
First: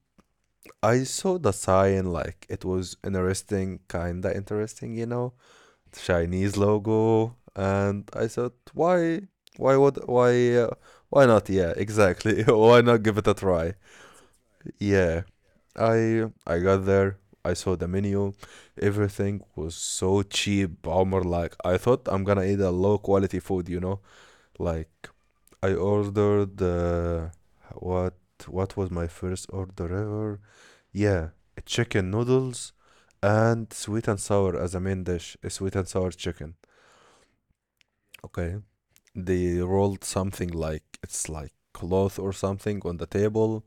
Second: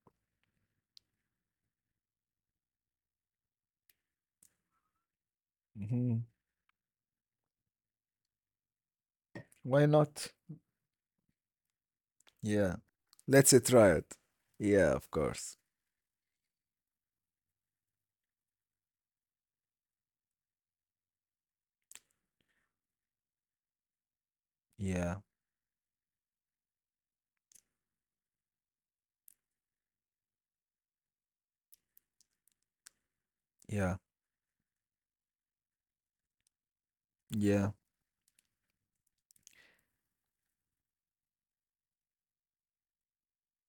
I saw the sign, like it was interesting, kinda interesting, you know.
Mhm.
Chinese logo, and I said, why, why
Why
would,
not?
why, uh, why not? Yeah, exactly.
Yeah.
Why not give it a
Let's
try?
try it. Yeah, of
Yeah,
course.
I got there. I saw the menu. Everything was so cheap. Omar, like I thought I'm gonna eat a low quality food. You know, like
Yeah.
I ordered what what was my first order ever? Yeah, chicken noodles and
Yeah.
sweet and sour as a main dish. A sweet and sour chicken.
Yeah.
Okay, they rolled something like it's like cloth or something on the table,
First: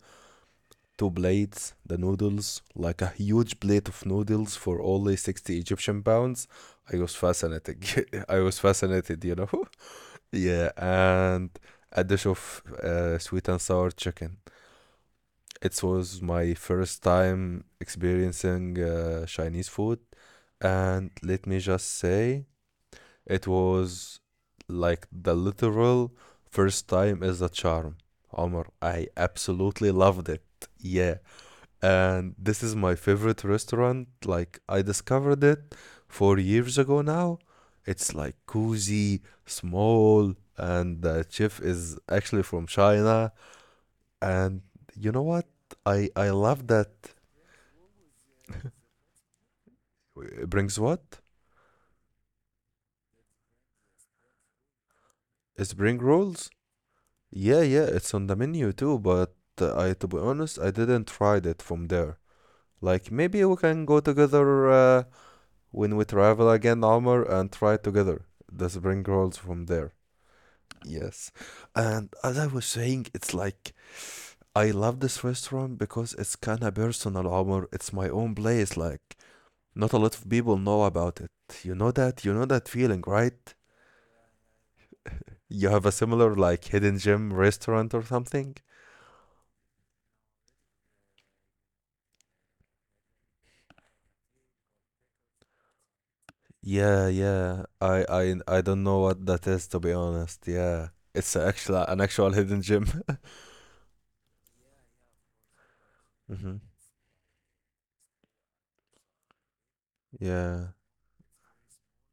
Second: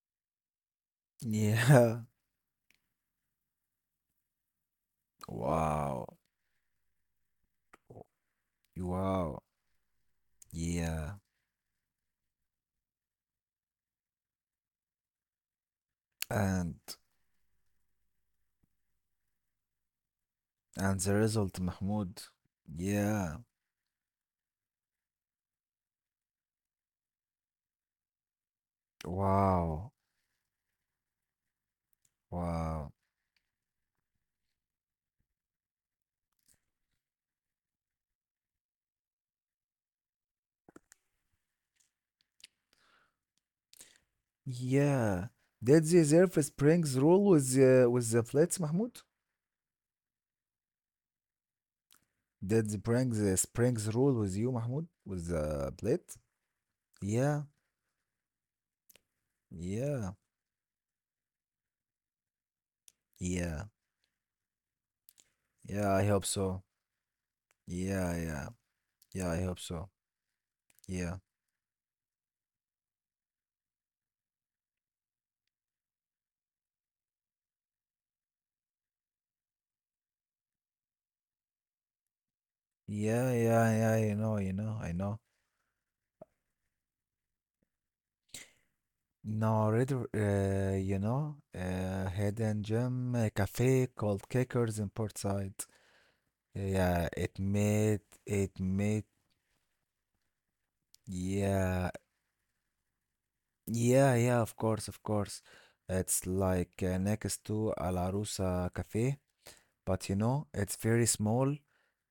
two plates, the
Yeah.
noodles, like a huge plate of noodles for only 60 Egyptian
Wow.
pounds. I was fascinated. I was fascinated, you
Wow.
know. Yeah,
Yeah.
and a dish of sweet and sour chicken. It was
And
my first time experiencing Chinese food,
and the
and let
result,
me just
Mahmoud.
say
Yeah.
it was like the literal first time as a charm. Omar, I absolutely
Wow.
loved it. Yeah. And this is
Wow.
my favorite restaurant. Like, I discovered it 4 years ago now. It's like cozy, small, and the chef is actually from China. And you know
Yeah.
what?
Did they
I
deserve a
love that.
Springs rule with the plates, Mahmoud?
It brings what?
Did they bring the Springs rule with you, Mahmoud? With the
It brings
plate?
rolls.
Yeah.
Yeah, yeah, it's on the menu too, but I, to
Yeah.
be honest, I didn't try it from there. Like, maybe we
Yeah.
can go together
Yeah,
when we
I hope
travel
so.
again, Omar, and try
Yeah,
together
yeah.
the spring
Yeah,
rolls
I hope
from
so.
there.
Yeah.
Yes. And as I was saying, it's like I love this restaurant because it's kind of personal, Omar. It's my own place. Like, not a lot of people know about it. You know that? You know that feeling,
Yeah,
right?
yeah, yeah, you know, I know.
You have a similar, like, hidden gem restaurant or something?
No, red, you know, hidden gem cafe called Kickers in Portside.
Yeah,
Yeah, it
yeah.
made,
I I
it
I don't know
made,
what that is, to be honest. Yeah. It's a actual
yeah,
an actual hidden gem.
yeah, yeah, of course, of course. It's
hmm
like next to Al Arusa Cafe, but you know,
Yeah.
it's very small.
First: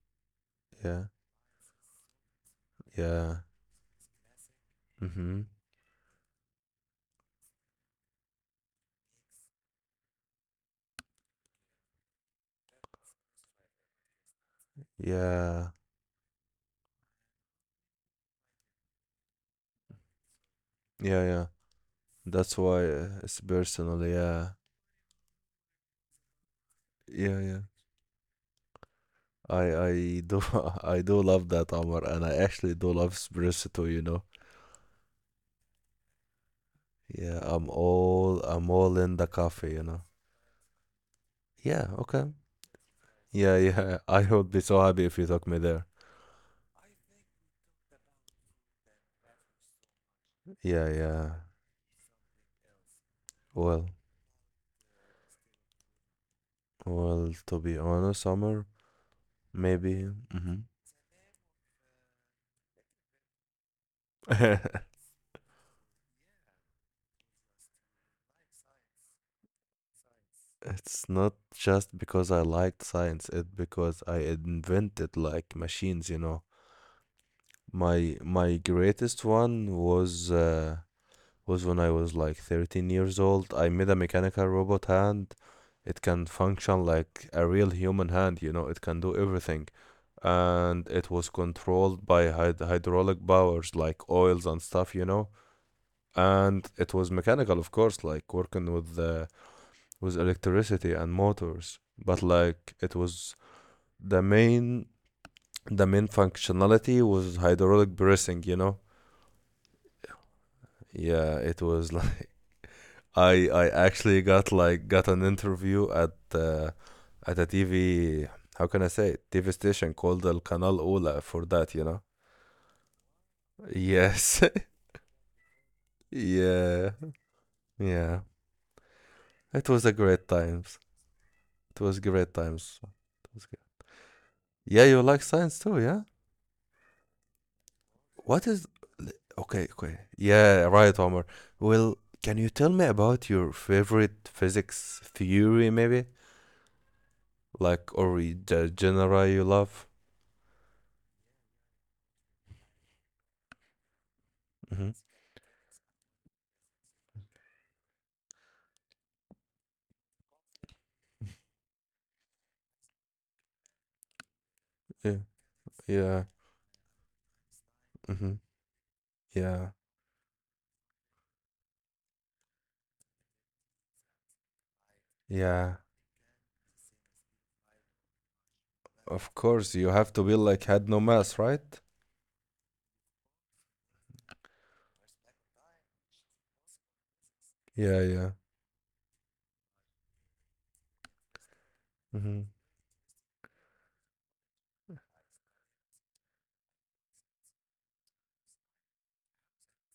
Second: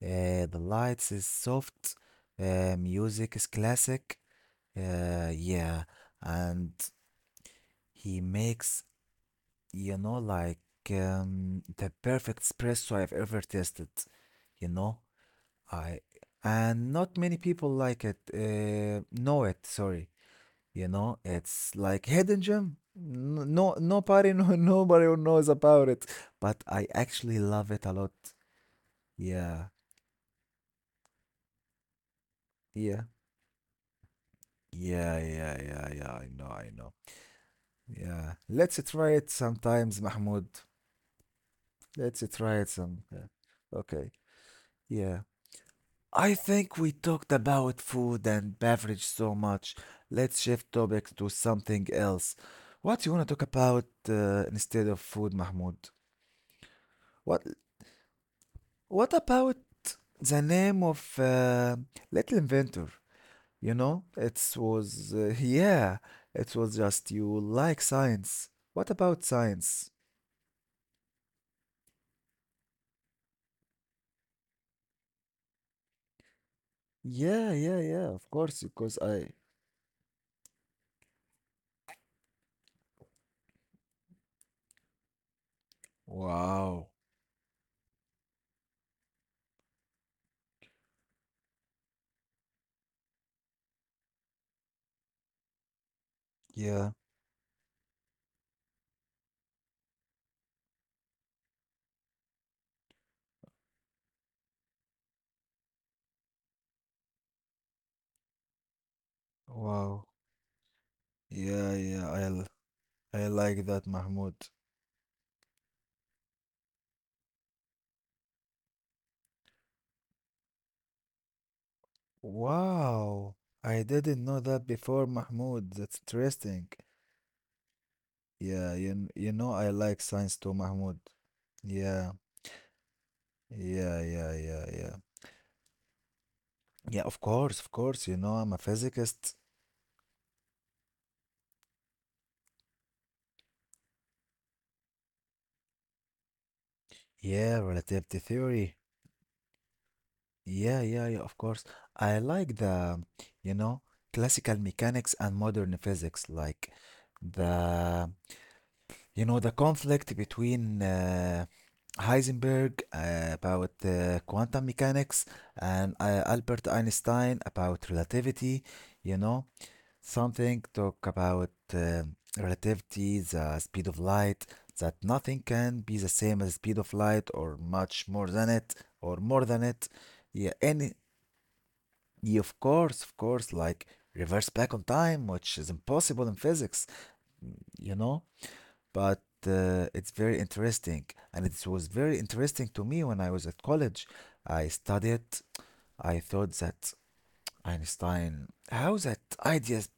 The
Yeah.
lights is soft. Music
Yeah.
is classic.
hmm
Yeah. And He makes, you know, like the perfect espresso I've ever tasted, you know?
Yeah.
I and not many people like it, know it, sorry. You know,
Yeah, yeah.
it's like hidden
That's
gem.
why it's
No,
personal.
nobody
Yeah.
know, nobody knows about it, but I actually
Yeah, yeah.
love it a lot.
I
Yeah.
I do I do love that Omar, and I actually do
Yeah.
love espresso, you know.
Yeah, yeah, yeah, yeah. I know, I know.
Yeah,
Yeah. Let's
I'm
try
all
it
in the
sometimes,
coffee, you know.
Mahmoud.
Yeah,
Let's
okay.
try it some. Yeah.
Yeah, yeah.
Okay.
I would be so happy if
Yeah.
you took me there.
I think we talked about food and beverage so much. Let's shift
Yeah,
topics to
yeah.
something else. What you want to talk
Well,
about instead of food, Mahmoud?
well,
What
to be honest, Summer,
What about
maybe
the
mhm.
name of Little Inventor? You know, it was yeah, it was just you like science. What about science?
It's not just because I liked science, it's because I invented like machines, you know.
Yeah, yeah, yeah.
My
Of
my
course, because
greatest
I.
one was when I was like 13 years old. I made a mechanical robot hand. It can function
Wow.
like a real human hand, you know. It can do everything. And it was controlled by hydraulic powers like oils and stuff, you know. And
Yeah.
it was mechanical, of course, like working with the with electricity and motors, but like it was the main the main functionality was hydraulic pressing, you know.
Wow.
Yeah, it
Yeah,
was
yeah. I
like
l- I
i
like
i
that,
actually
Mahmoud.
got an interview at a tv, how can I say it? TV station called El Canal Ola for that,
Wow, I didn't know
yes.
that before, Mahmoud. That's interesting.
Yeah. Yeah,
Yeah, you know I
it was a
like
great
science too,
times.
Mahmoud.
It was
Yeah,
great times. It was good.
yeah, yeah, yeah,
Yeah,
yeah.
you like science too, yeah.
Yeah, of course, of course. You know
What
I'm a
is
physicist.
okay, okay. Yeah, right, Omar. Well, can you tell me about your favorite physics theory, maybe?
Yeah,
Like, or
relativity
y- the
theory.
genre you love?
Yeah, yeah, yeah, of course. I like the, you know, classical
Mm-hmm.
mechanics and modern physics, like the You know, the conflict between Heisenberg about quantum
Yeah,
mechanics and
yeah,
Albert Einstein about
mm-hmm.
relativity, you know,
Yeah,
something talk about relativity, the speed of light, that nothing can
yeah.
be the same as speed of light or much more than it or
Of
more than
course,
it.
you have to be
Yeah,
like had
any,
no mass, right?
yeah, of course, like reverse back on time, which is impossible in physics, you
Yeah,
know,
yeah.
but it's very interesting, and it was very
Mm-hmm.
interesting to me when I was at college. I studied, I thought that Einstein, how that ideas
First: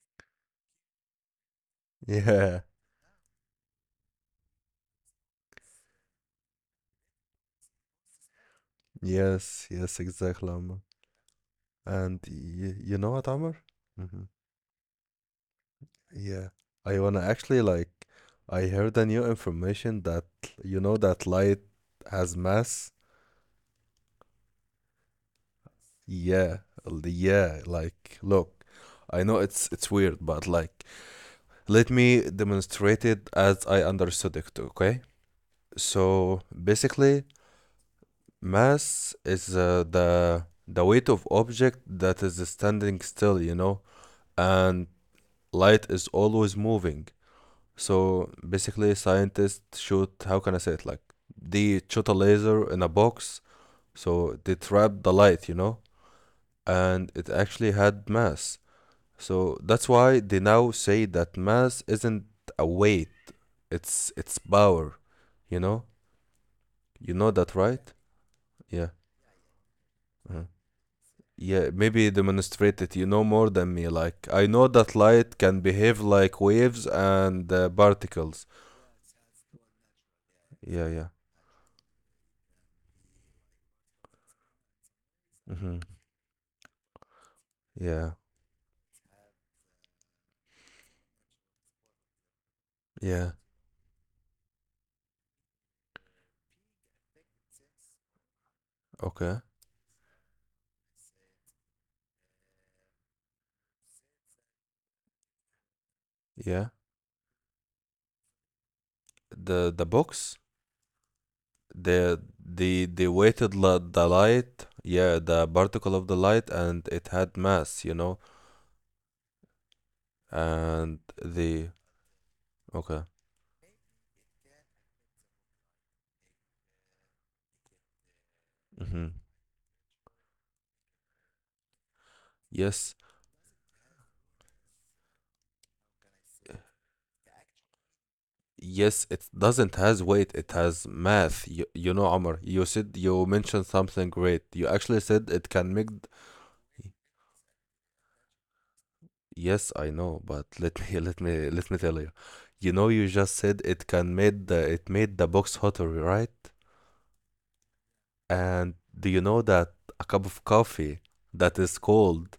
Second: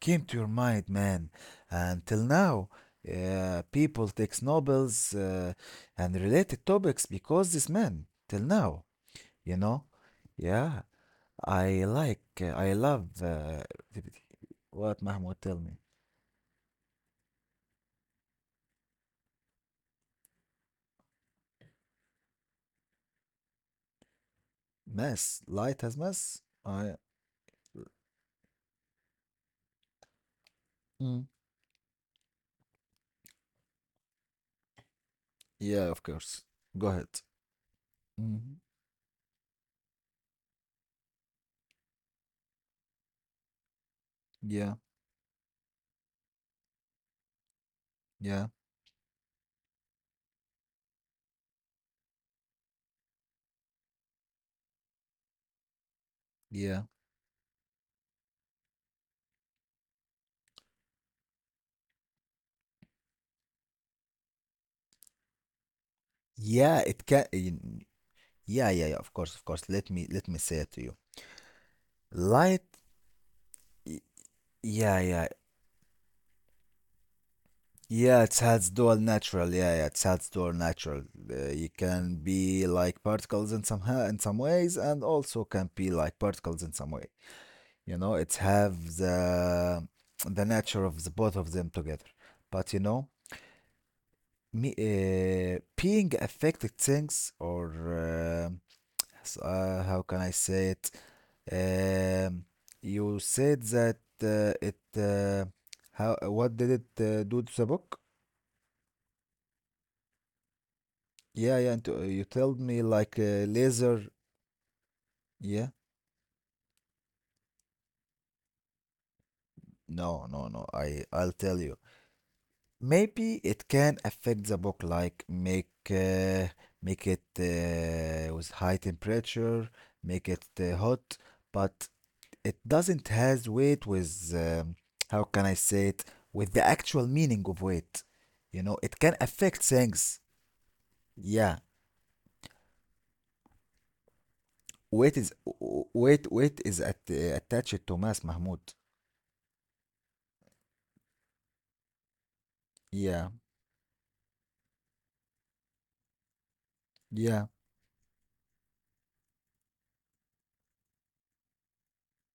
came to your mind, man? Until
Yeah.
now, people takes Nobels and related topics because this man till now, you
Yes,
know.
yes, exactly, Omar.
Yeah,
And
I
y you
love
know what, Omar? Mm-hmm.
what, Mahmoud, tell me.
Yeah, I wanna actually like I heard a new information that you know that light has mass.
Mass. Light has mass.
Yeah,
I
l- yeah, like look, I know it's weird, but like
Mm.
let me demonstrate it as I understood it, okay?
Yeah, of
So
course. Go ahead.
basically,
Mhm.
mass is the weight of object that is standing still, you know,
Yeah,
and light is always moving. So
yeah,
basically, scientists shoot, how can I say it? Like, they shot a laser in a box, so they trapped the light, you know,
yeah,
and it actually had mass. So that's why they now say that mass isn't a weight, it's power, you know?
yeah. It
You
can.
know that, right?
Yeah,
Yeah.
yeah, yeah. Of course, of course. Let me
Uh-huh.
say it to you.
Yeah, maybe
Light.
demonstrate it. You know more than me. Like, I know that
Yeah, yeah,
light can behave like waves and
yeah. It
particles.
has dual natural. Yeah, yeah. It has dual
Yeah,
natural.
yeah.
You can be like particles in in some ways, and also can
Hmm.
be like particles in some way. You
Yeah,
know, it's have the nature of the both of them together. But you know,
yeah.
me being affected things or.
Okay.
So, how can I say it? Um, you said that it. How? What
Yeah,
did it do to the book?
the box,
Yeah, yeah. And, you told
the
me
they
like
weighted la the
laser.
light, yeah, the
Yeah.
particle of the light, and it had mass, you know,
No, no, no.
and
I'll tell
the
you.
okay,
Maybe it can affect the book, like make make it with high
mm-hmm.
temperature, make it hot. But it
Yes,
doesn't has weight with how can I say it, with the actual meaning of weight. You know, it
yes,
can
it
affect
doesn't has
things.
weight, it has math.
Yeah,
You know, Amr, you said you mentioned something great. You actually
weight
said
is
it can make.
w-
D-
weight is at, attached to mass, Mahmoud.
Yes, I know, but let me let me tell you. You know, you
Yeah,
just said it can made the it made the box hotter, right?
yeah,
And do you know that a cup of coffee that is cold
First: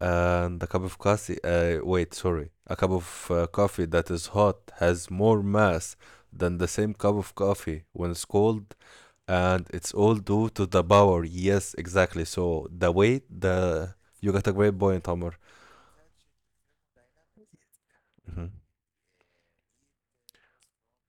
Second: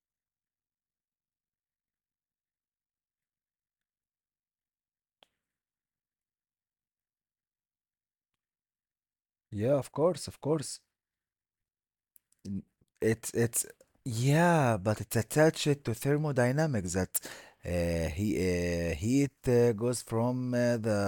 and a cup of coffee, wait, sorry, a cup of coffee that is hot has more mass than the same cup of coffee when it's cold, and
yeah. Of
it's all
course, of
due to
course.
the power. Yes, exactly.
N-
So the weight,
It's
the you got a great
yeah, but
point,
it's
Omar.
attached to thermodynamics that he
Hmm.
heat goes from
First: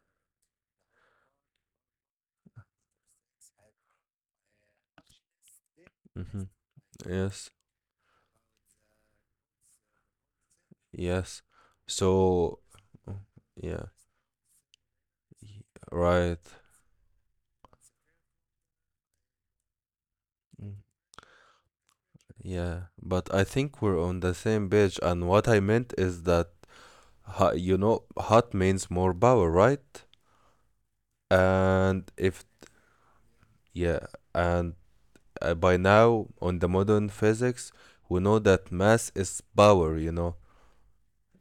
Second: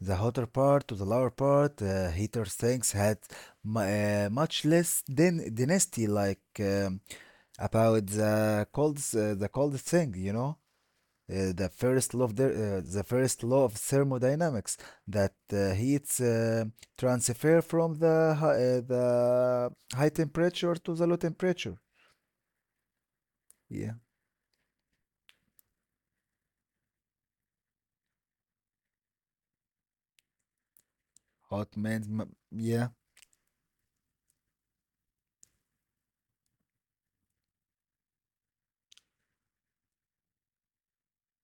the hotter part to the lower part. Heater tanks had mu much less density, like
Hmm. Yes,
about the the cold thing, you know.
yes. So
The first law of
yeah,
thermodynamics that
y-
heat
right.
transfer from the the high temperature
Mm-hmm.
to the low temperature.
Yeah, but I think
Yeah,
we're on the same page. And what I meant is that, ho- you know, hot means more power, right?
hot means
And if,
yeah.
yeah, and by now on the modern physics, we know that mass is power, you know.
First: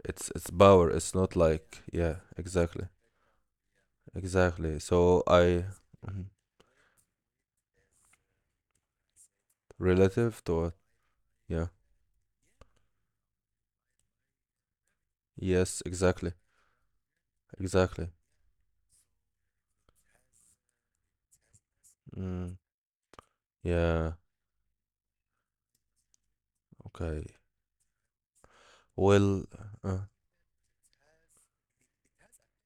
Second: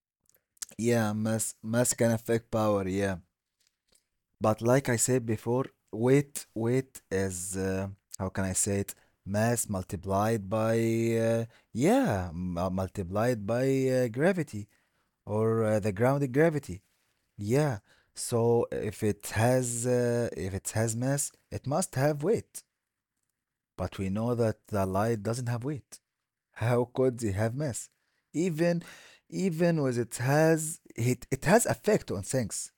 It's power.
Yeah,
It's not like,
mass can
yeah,
affect
exactly.
power. Yeah, but
Exactly.
like I
So
said
I
before,
mhm.
weight is how can I say it? Mass
Relative
multiplied
to it.
by uh,
Yeah.
multiplied by gravity or
Yes,
the grounded
exactly.
gravity. Yeah,
Exactly.
so if it has mass, it must have weight.
Mm,
But we
yeah.
know that the light doesn't have weight. How could
Okay.
it have mass? Even
Well,
Even with
uh,
it has it, it has effect on things.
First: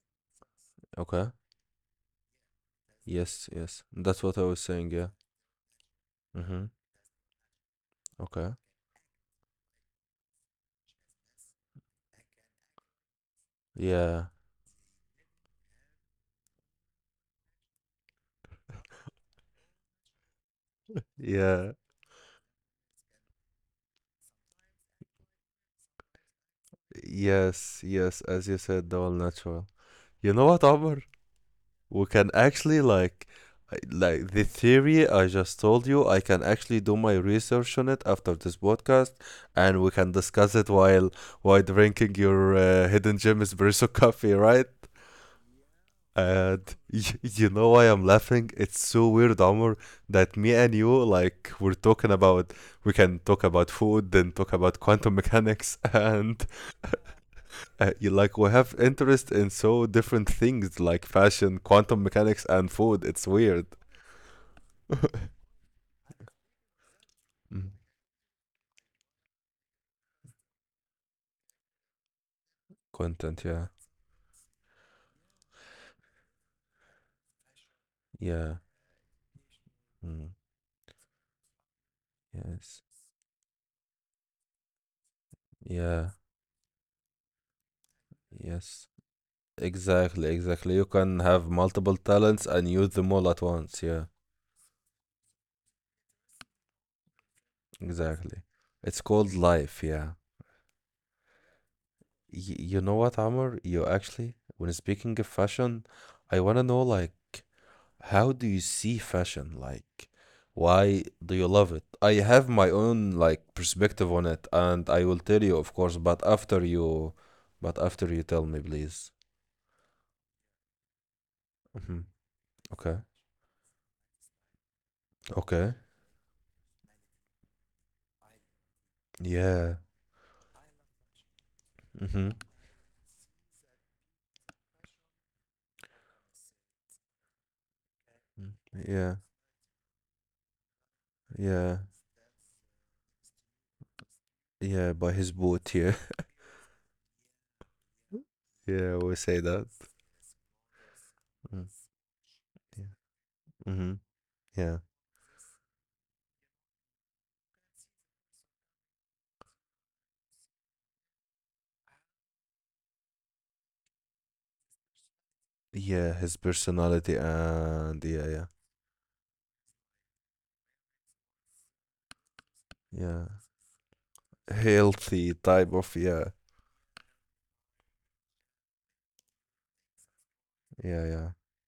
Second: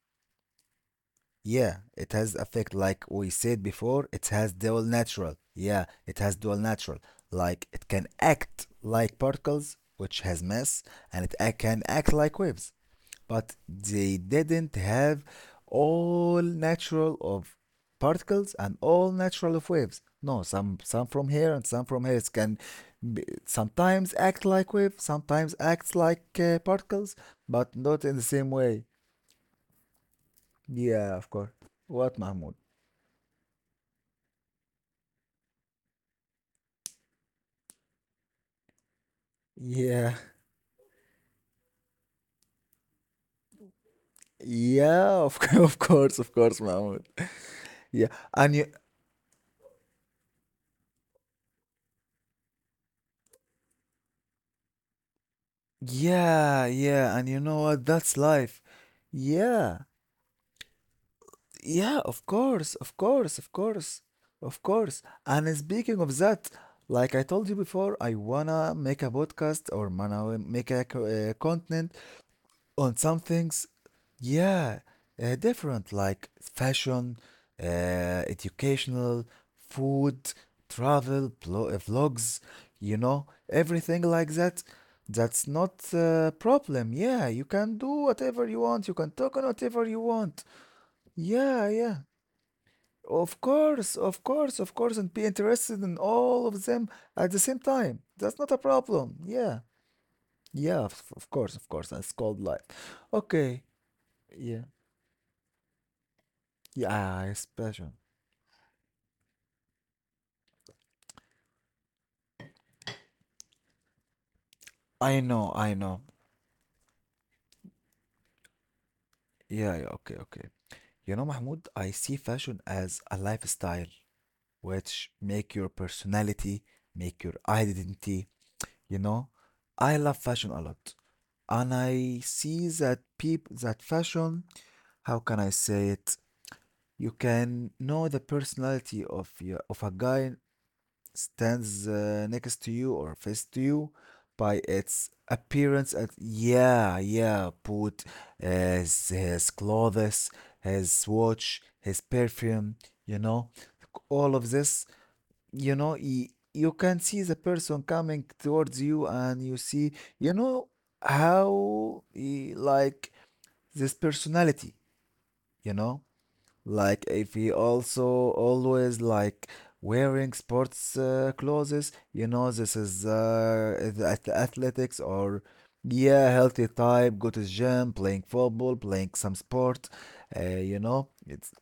okay.
Yeah, it has effect like we
Yes,
said
yes.
before,
That's
it
what I
has
was
dual
saying, yeah.
natural. Yeah, it has dual
Mm-hmm.
natural. Like it can
Okay.
act like particles, which has mass, and it can act like waves. But they
Yeah.
didn't have all natural of particles and all natural of waves. No, some from here and
Yeah.
some from here. It can be, sometimes act like waves, sometimes acts like particles, but
Yes,
not in the
yes,
same
as you
way.
said, the all natural. You know what, Amr?
Yeah, of course.
We
What,
can
Mahmoud?
actually like I- like the theory I just told you, I can actually do my research on it after this podcast and we can
Yeah.
discuss it while drinking your hidden gem espresso coffee, right?
Yeah, of of course,
And y-
Mahmoud.
you know why I'm
Yeah.
laughing?
And you
It's so weird, Amr, that me and you, like, we're talking about, we can talk about food, then talk about quantum mechanics, and
yeah, yeah, and you know what?
you,
That's
like, we
life.
have interest in so
Yeah.
different things, like fashion, quantum
Yeah, of
mechanics, and
course,
food.
of
It's
course, of
weird.
course. Of course. And speaking of that, like I told you
Mm.
before, I wanna make a podcast or wanna make a content on some
Content, yeah.
things, yeah, different like fashion,
Yeah.
educational,
Mm,
food, travel, vlogs,
yes.
you know, everything like that. That's not
Yeah.
a problem. Yeah, you can do whatever you
Yes.
want. You can talk on whatever you
Exactly,
want.
exactly. You can have
Yeah,
multiple
yeah.
talents and use them all at
Of
once.
course,
Yeah.
of course, of course, and be interested in all of them at the same time. That's
Exactly.
not a
It's
problem.
called
Yeah,
life, yeah.
yeah, of course, of course. That's called
Y-
life.
you know what, Amr?
Okay,
You actually,
yeah.
when speaking of fashion, I want to know like
Yeah, it's fashion.
how do you see fashion? Like, why do you love it? I have my own like perspective on it, and I will
I
tell you,
know,
of
I
course,
know.
but after you tell me, please.
Yeah, yeah, okay, okay. You know, Mahmoud, I
Hmm.
see fashion
Okay.
as a lifestyle, which make your
Okay.
personality, make your identity, you know?
Yeah.
I love fashion a lot. And I
Mm-hmm.
see that people that fashion, how can I say it? You can know the personality
Yeah.
of a guy
Yeah.
stands next to you or face to you by
Yeah. By
its
his boot, here.
appearance at, yeah, yeah, put
Yeah,
his,
we say
his
that.
clothes, his
Mm.
watch, his perfume,
Yeah.
you know
Mm-hmm.
all of
Yeah.
this you know y- you can see the person coming towards you and you see, you know how he, like, this personality you know
Yeah, his
like
personality,
if he
and
also
yeah, yeah,
always, like, wearing sports clothes, this is
yeah.
the athletics,
Healthy
or,
type of yeah,
yeah, healthy type, go to gym, playing football, playing some sport,
yeah, yeah.
it's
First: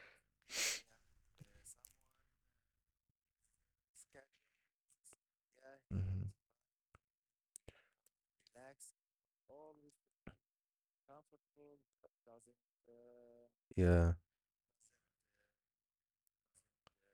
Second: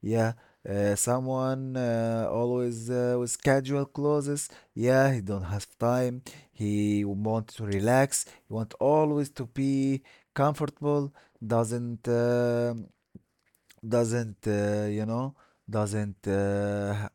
yeah. Someone always with casual clothes. Yeah, he don't have time.
Mhm.
He want to relax. He want always to be comfortable. Doesn't uh,
Yeah,
doesn't you know doesn't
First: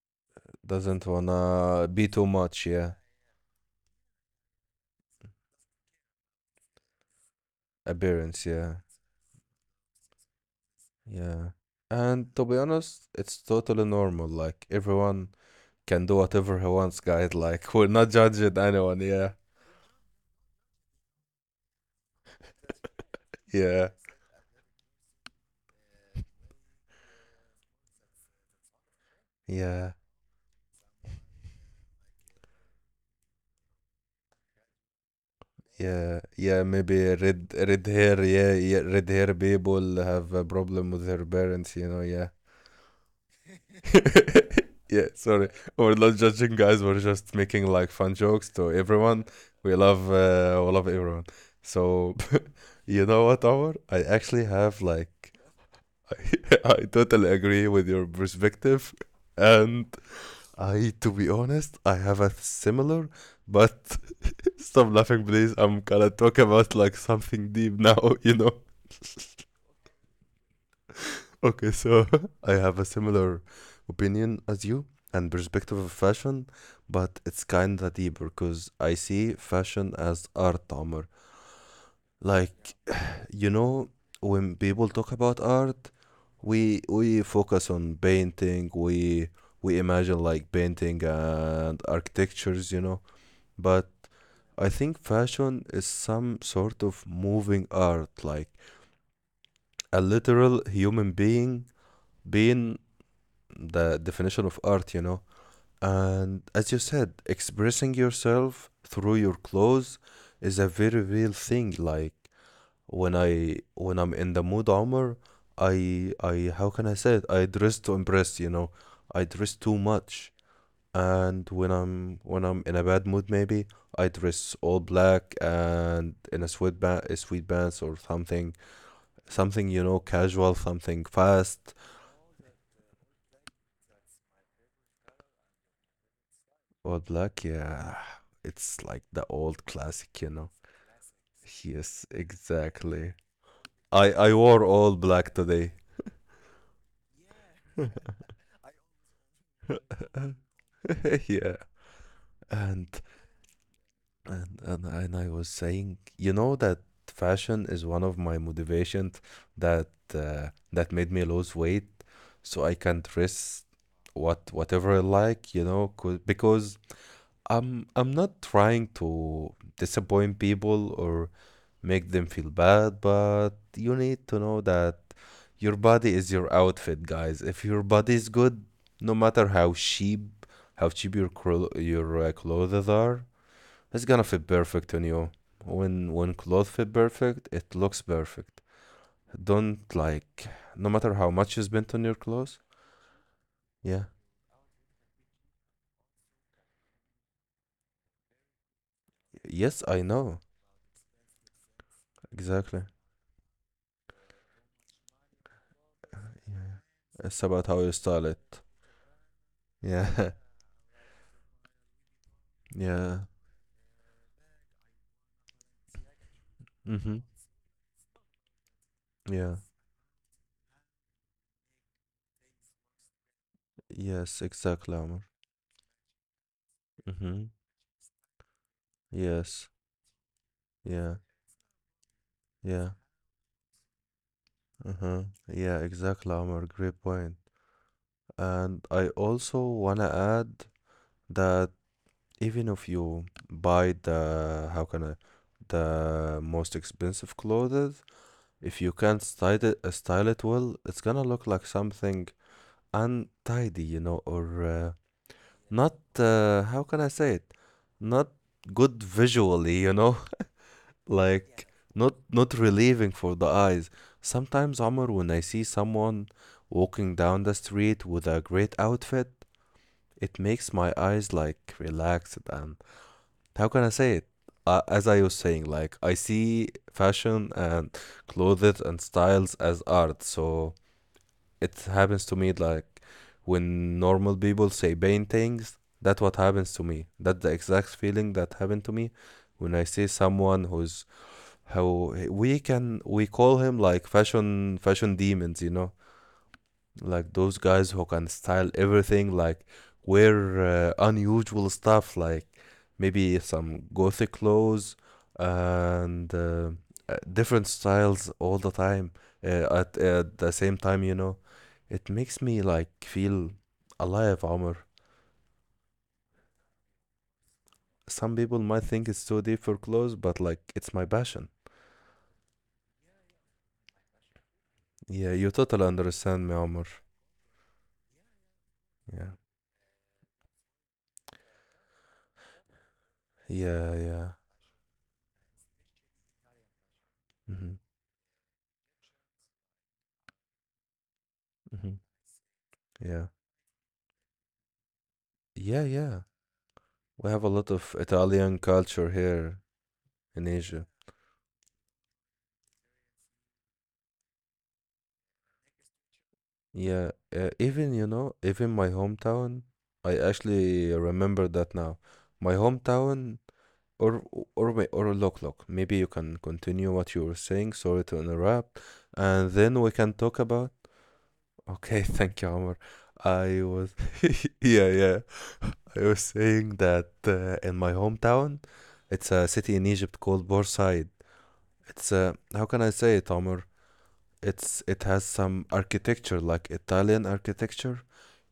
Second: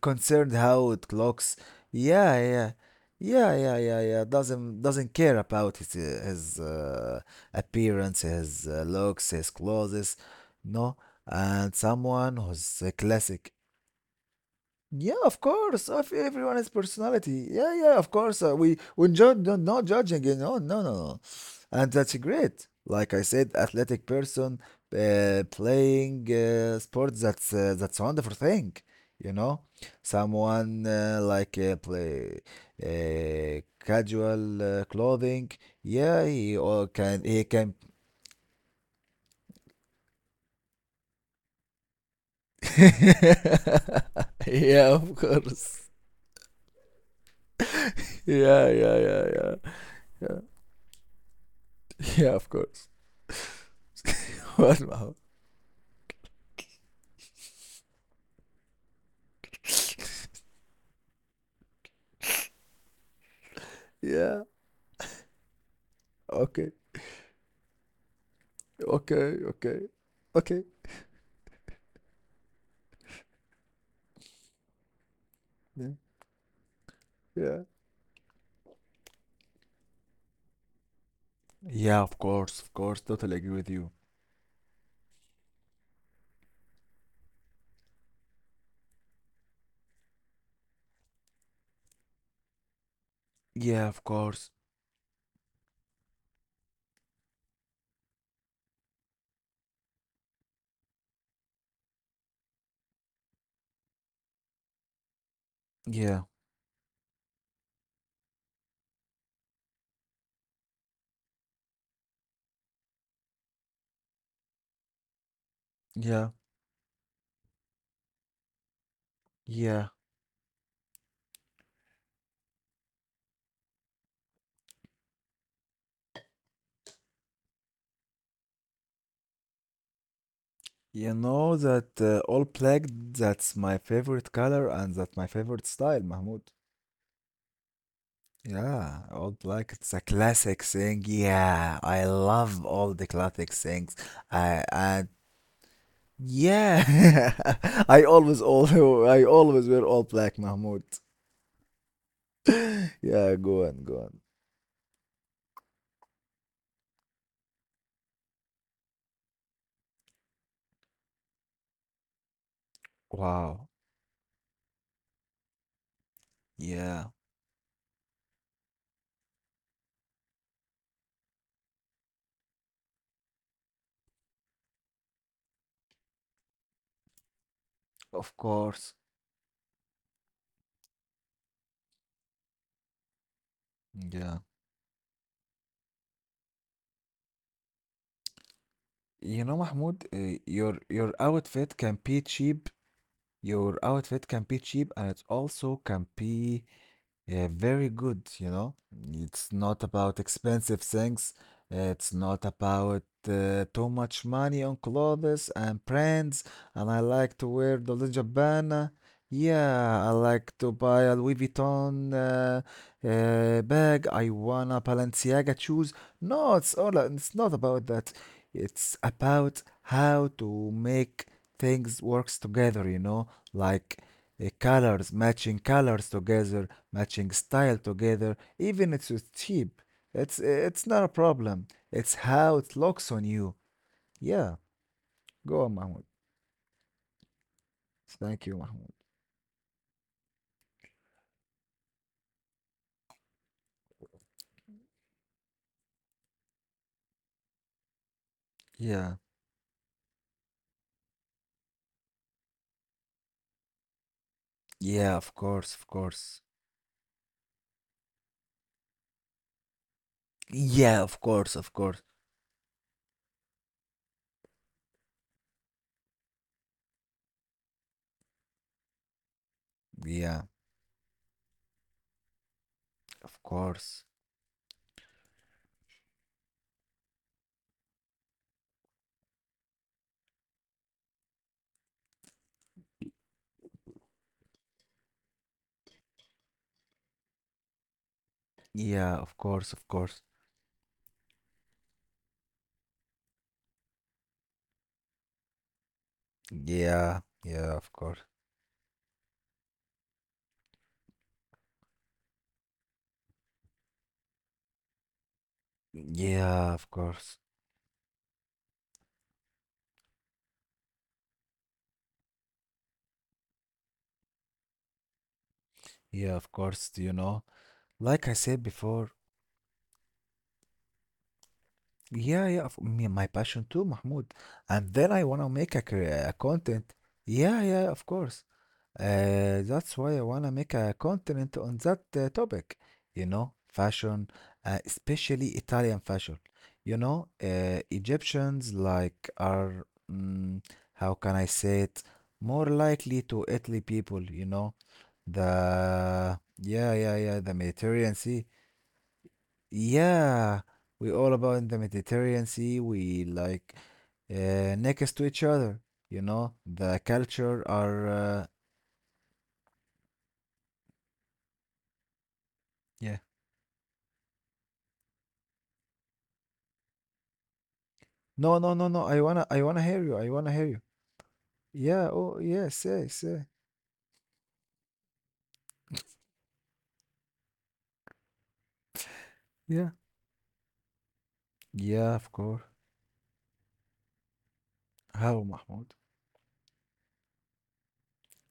concerned how
doesn't
it looks.
wanna be too
Yeah,
much,
yeah,
yeah.
yeah, yeah, yeah, yeah. Doesn't care about his his appearance,
Appearance,
his
yeah,
looks, his clothes. No.
yeah.
And
And
someone
to be
who's a
honest, it's
classic,
totally normal. Like
yeah,
everyone
of course.
can
Of
do
everyone
whatever he
has
wants, guys.
personality.
Like
Yeah,
we're
yeah, of
not
course.
judging
We
anyone,
we
yeah,
judge, no, not judging. No, no, no, and that's great. Like I said,
yeah,
athletic person playing sports. That's a wonderful thing. You know,
yeah.
someone like play casual clothing.
Yeah,
Yeah, he
yeah,
all
maybe
can, he
red
can.
red hair, yeah, yeah, red hair people have a problem with their parents, you know, yeah.
Yeah,
Yeah,
of
sorry.
course.
We're not judging, guys. We're just making like fun jokes to
Yeah, yeah,
everyone.
yeah, yeah, yeah.
We love everyone. So,
Yeah, of course.
you know what, Omar? I actually have
واسمعه.
like, I totally agree with your perspective. And I, to be honest, I have a similar, but
Yeah,
stop laughing, please. I'm gonna talk
okay,
about like something deep now, you know?
okay, okay, okay,
Okay, so I have a similar opinion as you and perspective of
then.
fashion, but it's
Yeah,
kinda deeper because I see fashion as art, Amr.
yeah, of course,
Like,
of course, totally
you
agree with
know,
you.
when people talk about art, we focus on painting, we imagine like painting and architectures, you know. But
Yeah, of course.
I think fashion is some sort of moving art, like a literal human being being the definition of art, you know.
Yeah,
And as you said, expressing yourself through your clothes is a very real thing. Like when I'm in the mood, armor,
yeah,
I how can I say it? I dress to impress, you know. I dress too
yeah,
much. And when I'm in a bad mood, maybe I dress all black and in a sweatband, a sweatpants or something, something you know, casual,
you
something
know
fast,
that all black, that's my favorite color, and that's my favorite style, Mahmoud.
Old Black, yeah,
Yeah,
it's like
all
the
black,
old
it's a
classic, you
classic
know.
thing. Yeah, I
Yes,
love all the
exactly.
classic things.
I
I
wore
I.
all black today.
Yeah. I always all I always wear all black, Mahmoud.
Yeah. And,
Yeah, go on, go on.
and I was saying, you know that fashion is one of my motivations that that made me lose weight, so I can dress
Wow.
what whatever I like, you know, 'cause- because
Yeah,
I'm not trying to disappoint people or make them feel bad, but you need to know that your body is your outfit, guys. If your body is
of
good,
course.
no matter how cheap your your clothes are, it's gonna
Yeah.
fit perfect on you. When clothes fit perfect, it looks perfect.
You know,
Don't
Mahmoud,
like
your
no matter
your
how much you
outfit
spent
can
on your
be
clothes.
cheap. Your
Yeah.
outfit can be cheap, and it also can be, yeah, very good. It's
Yes,
not
I
about
know.
expensive things. It's not
Exactly.
about too much money on clothes and brands.
Yeah.
And I like
It's
to
about how
wear
you
the Le
style it.
Gabbana. Yeah, I
Yeah.
like to buy a Louis Vuitton
Yeah.
bag. I want a Balenciaga shoes. No, it's all.
Mm-hmm.
It's not about that. It's
Yeah.
about how to make things works together. You know, like,
Yes, exactly.
colors matching, colors together, matching
Mm-hmm.
style together, even if it's
Yes.
cheap. It's not a
Yeah.
problem. It's how it
Yeah.
looks on you. Yeah,
Uh-huh.
go
Yeah,
on, Mahmoud.
exactly, Omar. Great point.
Thank you,
And
Mahmoud.
I also wanna add that even if you buy the how can I the most expensive clothes, if you
Yeah,
can't style it well, it's gonna look like something untidy, you know, or
yeah, of course, of
not
course.
how can I say it? Not good visually, you know.
Yeah, of course,
Like
of course.
not not relieving for the eyes. Sometimes, Omar, when I see someone walking down the street with a great outfit, it
Yeah,
makes my eyes like relaxed and
of
how can I
course.
say it? As I was saying, like I see fashion and clothes and styles as art, so it happens to me like when normal people say paintings, that's what happens to me. That's the exact feeling that happened to me
Yeah, of course,
when I
of
see
course.
someone who's how we can we call him like fashion demons, you know,
Yeah,
like those
yeah,
guys
of
who
course.
can style everything, like wear unusual stuff, like maybe some gothic clothes and
Yeah, of course.
different styles all the time at the same time, you know, it makes me like feel alive, Omar.
Yeah, of course. Do you know? Like
Some
I
people
said
might think
before,
it's too deep for clothes, but like it's my passion.
yeah, yeah, of me, my passion too, Mahmoud. And then I
Yeah,
wanna
you
make a,
totally
cre- a
understand me, Omar.
content. Yeah, yeah, of course.
Yeah.
That's why I wanna make a content on that topic. You know,
Yeah, yeah.
fashion, especially Italian fashion. You know,
Hmm.
Egyptians like are, mm, how can I say
Hmm.
it, more likely
Yeah.
to Italy people. You know,
Yeah, yeah.
the yeah, yeah,
We
yeah,
have a
the
lot of
Mediterranean Sea.
Italian culture here in
Yeah,
Asia.
we all about in the Mediterranean Sea. We like, next to each other. The
Yeah,
culture
even you
are,
know, even my hometown, I actually remember that now. My
yeah.
hometown or or may- or Loklok. Maybe you can continue what you were saying. Sorry to
No, no, no,
interrupt.
no. I wanna, I
And
wanna hear
then
you.
we
I
can
wanna
talk
hear you.
about.
Yeah.
Okay,
Oh,
thank you,
yeah.
Omar.
Say, say.
I was. Yeah, yeah. I was saying that in my hometown, it's a city in
Yeah.
Egypt called Borside. It's
Yeah, of
a,
course.
how can I say it, Omar? It's it has
Hello,
some
Mahmoud.
architecture like Italian architecture.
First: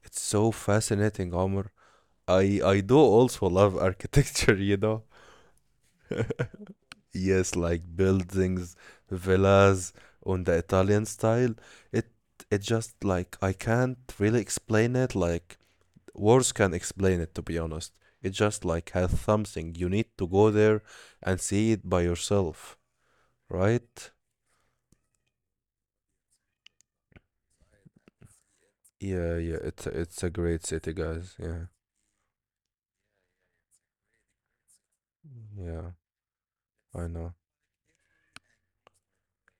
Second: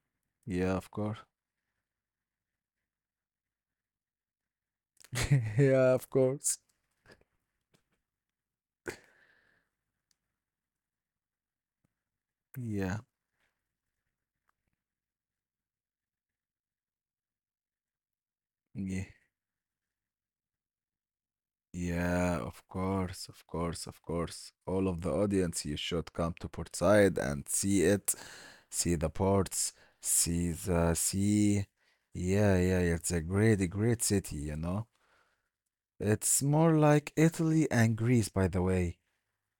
It's so
Yeah, of course.
fascinating, Omar. I do also love architecture, you know.
Yeah, of course.
Yes, like buildings, villas on the Italian style. It it
Yeah.
just like I can't really explain it like Words can explain it, to be honest. It's just like
Yeah.
has something. You need to go there and see it by
Yeah, of
yourself,
course, of course, of
right?
course. All of the audience, you should come to Port Said and see it, see the
Yeah, yeah.
ports,
It's a
see
great city,
the
guys. Yeah,
sea. Yeah, yeah, yeah, it's a great, great city.
yeah.
It's more
I
like
know.
Italy and Greece, by the way.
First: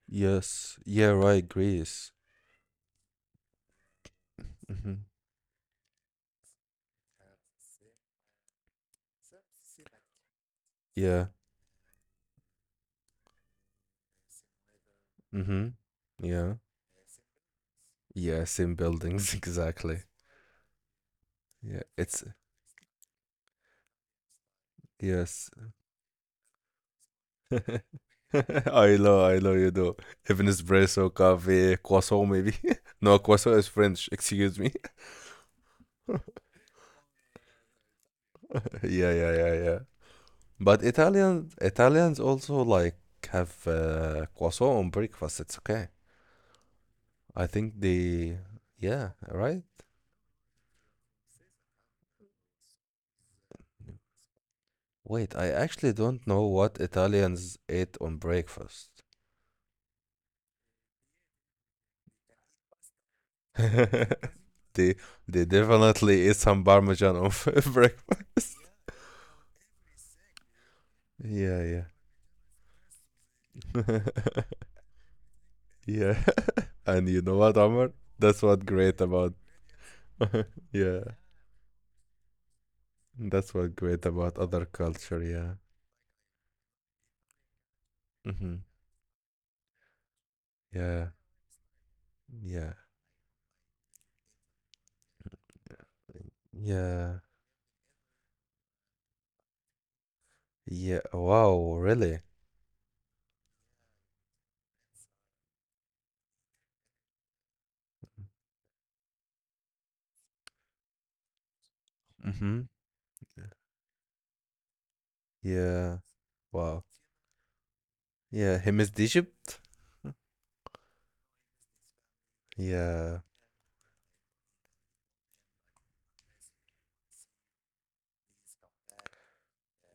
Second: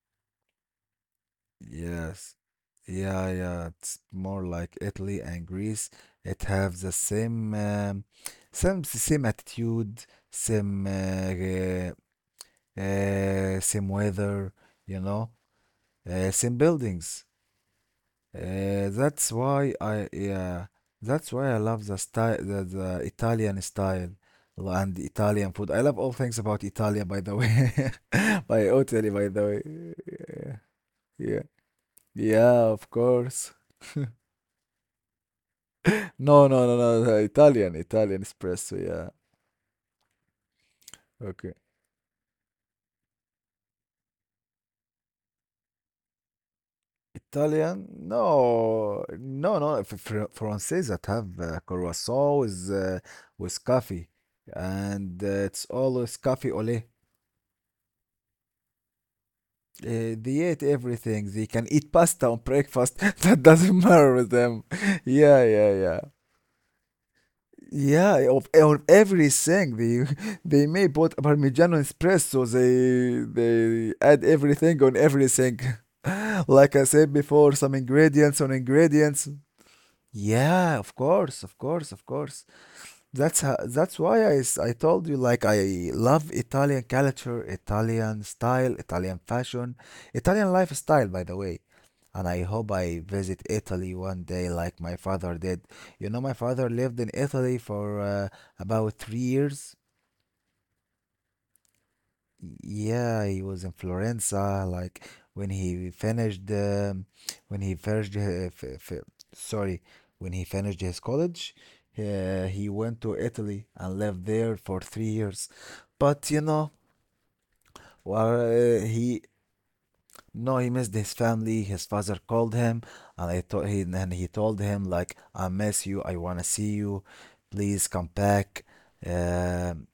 Yes. Yeah. Right. Greece.
Yes. Yeah, yeah, it's more like
Mm-hmm.
Italy and Greece. It have the same attitude, same,
Yeah.
uh, same weather, you know.
Mm-hmm. Yeah.
Same buildings.
Yeah. Same
Uh, that's
buildings.
why
Exactly.
I yeah, that's why I
Yeah.
love the
It's
style, the Italian style and
yes.
Italian food. I love all things about Italia, by the way, by
I
Italy,
know.
by
I
the
know. You do. Even
way.
espresso,
Yeah, yeah,
coffee, croissant, maybe.
yeah, of
No,
course.
croissant is French. Excuse me.
No, no, no, no, the Italian espresso. Yeah,
Yeah, yeah, yeah, yeah. But
okay.
Italians also like have croissant on breakfast. It's okay. I think
Italian?
the
No,
yeah,
no,
right?
no. Frances that have croissant with coffee, and
Wait, I
it's
actually
always
don't know
coffee au
what
lait.
Italians ate on breakfast.
They eat everything. They can eat pasta on breakfast. That doesn't matter with them.
They
Yeah,
they
yeah, yeah.
definitely eat some parmesan on
Yeah,
breakfast.
of everything. They they may put
Yeah,
Parmigiano
yeah.
espresso. They add everything on everything.
Yeah.
Like I
And
said
you know what,
before, some
Omar? That's
ingredients on
what great
ingredients.
about
Yeah, of
yeah.
course, of course, of course. That's
That's
how,
what
that's
great
why I,
about
s-
other
I told you,
culture,
like,
yeah.
I love Italian culture, Italian
Hmm.
style, Italian fashion, Italian
Yeah.
lifestyle, by the way. And I
Yeah.
hope I visit Italy one day like my father did. You know, my father lived in
Yeah.
Italy for about 3 years.
Yeah. Wow, really?
Yeah, he was in Florenza. Like when he finished, um, when he finished, uh, f f- sorry, when he finished his college,
Hmm.
he went to Italy and lived there for 3 years.
Yeah.
But you know,
Wow.
well,
Yeah, him is
he
Egypt.
no, he missed his family. His father called him,
Yeah.
and I told he and he told him, like, "I miss you. I wanna see you. Please come back." Um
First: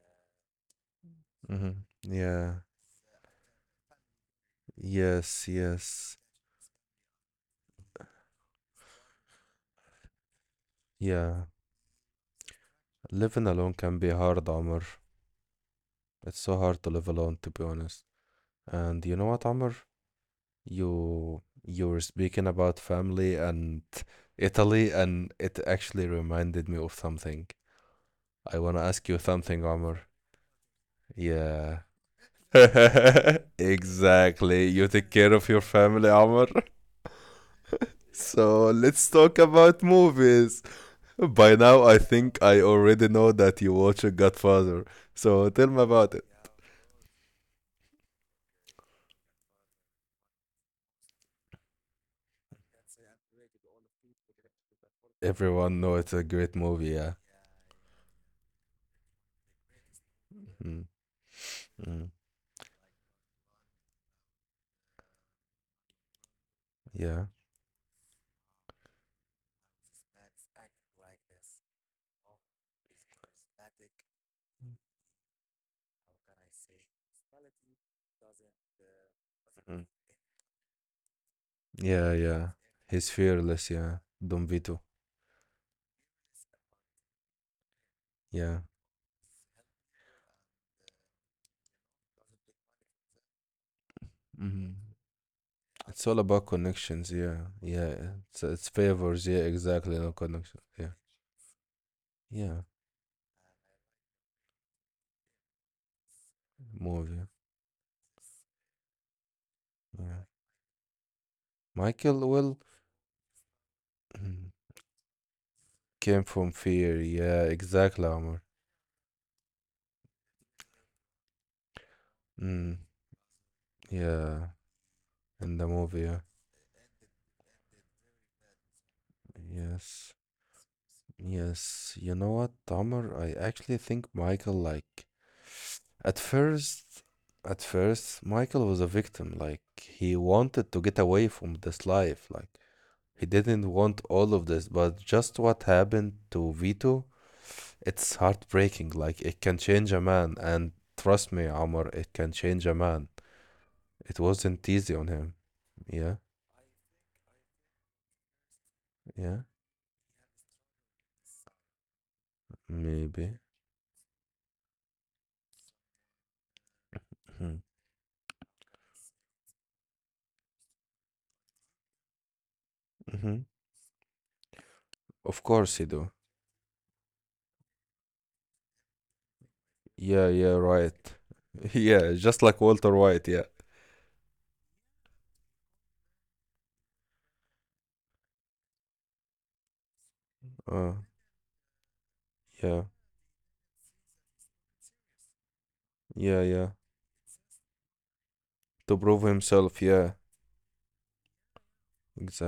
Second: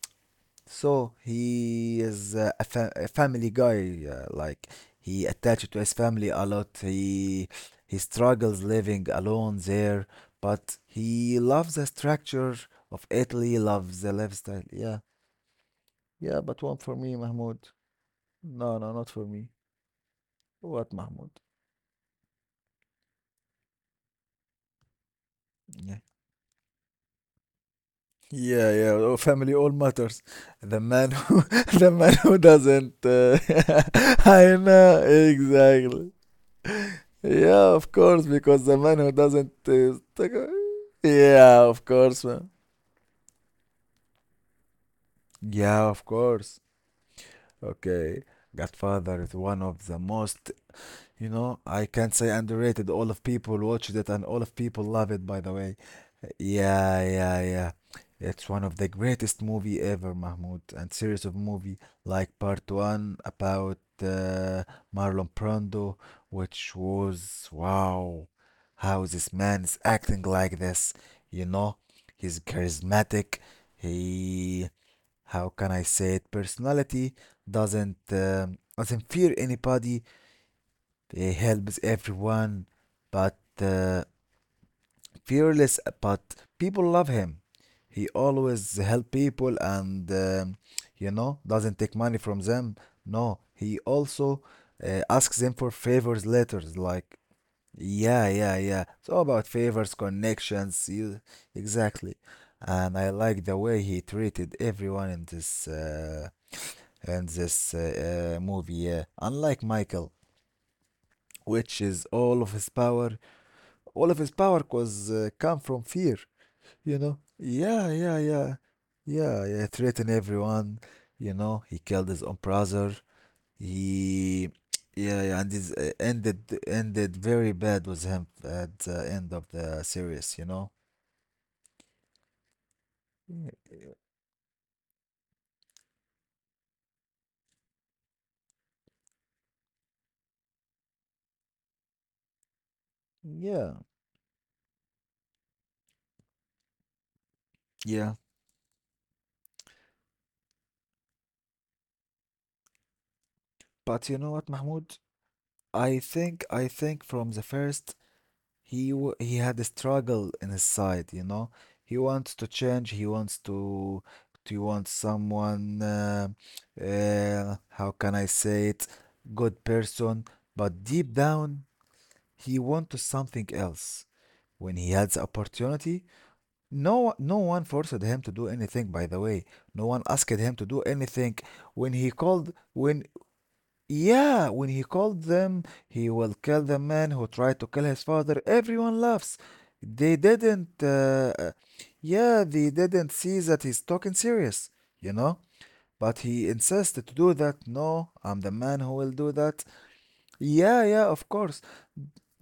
so
Hmm.
he is
Yeah.
a family guy. Like, he
Yes,
attached to his
yes.
family a lot. He struggles living alone there, but he
Yeah.
loves the structure of
Living
Italy.
alone can
Loves
be
the
hard,
lifestyle.
Amr.
Yeah, yeah.
It's so
But one
hard to
for
live
me,
alone, to
Mahmoud.
be honest.
No, no,
And
not
you
for
know
me.
what, Amr?
What, Mahmoud?
You were speaking about family and Italy, and it
Yeah.
actually reminded me of something. I
Yeah,
want to
yeah.
ask
Oh,
you
family
something,
all
Amr.
matters. The man who—
Yeah.
the man who doesn't. I
Exactly. You
know
take care of your family,
exactly.
Amr.
Yeah, of course,
So
because the man
let's
who
talk
doesn't
about movies. By
yeah, of
now, I
course,
think
man.
I already know that you watch Godfather. So tell me
Yeah, of
about it.
course. Okay. Godfather is one of the most, you know, I can't say underrated. All of people watch it and all of people love it, by the way.
Everyone know it's a great movie,
Yeah,
yeah.
yeah, yeah. It's one of the greatest movie ever, Mahmoud,
Mm,
and series of movie
mm,
like part one about Marlon Brando, which
yeah.
was wow, how this man is acting like this. You know, he's charismatic. He, how can I say it? Personality doesn't fear
Mm.
anybody. He helps
Yeah, yeah.
everyone,
He's
but
fearless, yeah. Don Vito.
fearless, but people love him. He
Yeah.
always help people and, doesn't take money from them. No, he also
Mhm.
asks them for
It's all
favors
about
later.
connections,
Like,
yeah. Yeah, yeah.
yeah,
it's
yeah,
it's
yeah. It's all
favors, yeah,
about favors,
exactly. No connection,
connections.
yeah,
You Exactly,
yeah.
and I like the way he treated everyone in this uh,
Move,
in
yeah,
this uh, uh, movie. Yeah, unlike Michael,
yeah.
which is
Michael,
all of
well,
his power all of his power was come from fear,
came from
you
fear,
know?
yeah,
Yeah,
exactly,
yeah,
Amor.
yeah. Yeah, yeah, threaten everyone, you know? He killed his own
Mm,
brother.
yeah,
He, yeah, yeah, and
in the
this
movie, yeah.
ended very bad with him at the end of the
Yes,
series, you know?
yes. You know what, Amor? I
Y-
actually think Michael, like, at first, at first, Michael was a victim. Like, he wanted to get away from this life, like. He didn't
Yeah,
want all of this, but just what happened to Vito,
yeah.
it's heartbreaking. Like, it can change a man. And trust me, Omar, it can change a man.
But you
It
know what,
wasn't
Mahmoud?
easy on him.
I
Yeah,
think I think from the first, he
yeah,
had a struggle in his side, you know. He wants to change. He wants
maybe.
to want someone.
Mhm,
How can I say it? Good person, but deep down he wants
mhm.
something else. When he had the
Of course he
opportunity,
do.
no, no one forced him to do anything. By the way, no one
Yeah,
asked him
yeah,
to do
right.
anything. When he
Yeah, just
called,
like Walter
when
White, yeah.
Yeah, when he called them, he will kill the man who tried to kill his father. Everyone laughs. They didn't,
Uh,
uh, uh, yeah, they
yeah,
didn't see that he's talking serious, you know? But
yeah,
he
yeah.
insisted to do that. No, I'm the man who
To
will
prove
do that.
himself, yeah,
Yeah, yeah, of course.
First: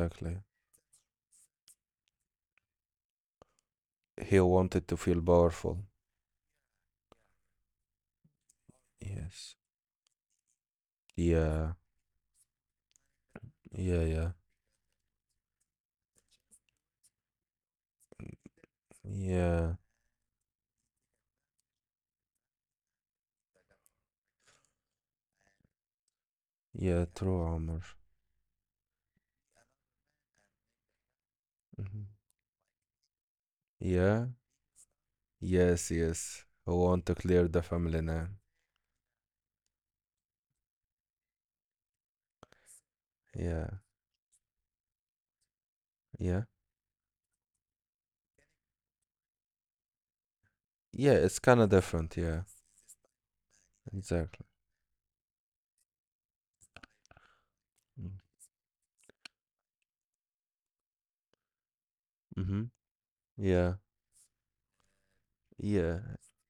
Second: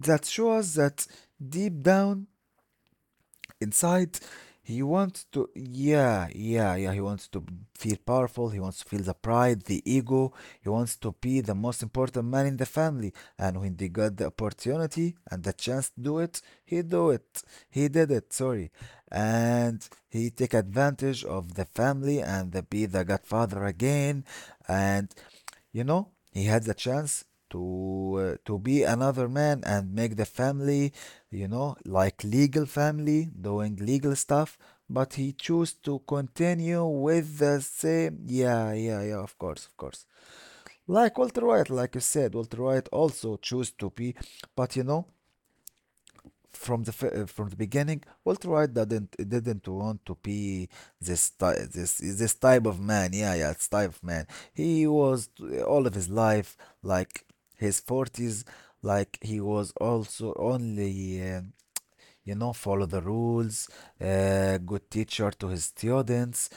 That shows that deep down inside
He
he
wanted to
wants
feel
to
powerful.
yeah, yeah, yeah, he wants to feel powerful. He wants to feel the
Yes.
pride, the ego. He wants to be the
Yeah,
most important man in the family. And when they
yeah,
got the
yeah,
opportunity and the chance to do it, he did it, sorry,
yeah.
and he take advantage of the family and, be the godfather again. And you know, he had the
Yeah,
chance
true, Omar.
to be another man and make the family, you know,
Mhm.
like, legal family, doing legal
Yeah,
stuff, but he chose to
yes, yes. I
continue
want to
with
clear
the
the family
same.
name.
Yeah, yeah, yeah, of course, of course. Like Walter White, like you said, Walter White also chose
Yeah,
to be, but you know,
yeah,
from the beginning, Walter White didn't want to be
yeah.
this
It's
ty-
kind of
this
different.
this
Yeah,
type of man. Yeah, yeah, it's type of man.
exactly.
All of his life, like his forties, like, he was also only,
Mm-hmm.
follow the rules,
Yeah,
good teacher to his
yeah.
students,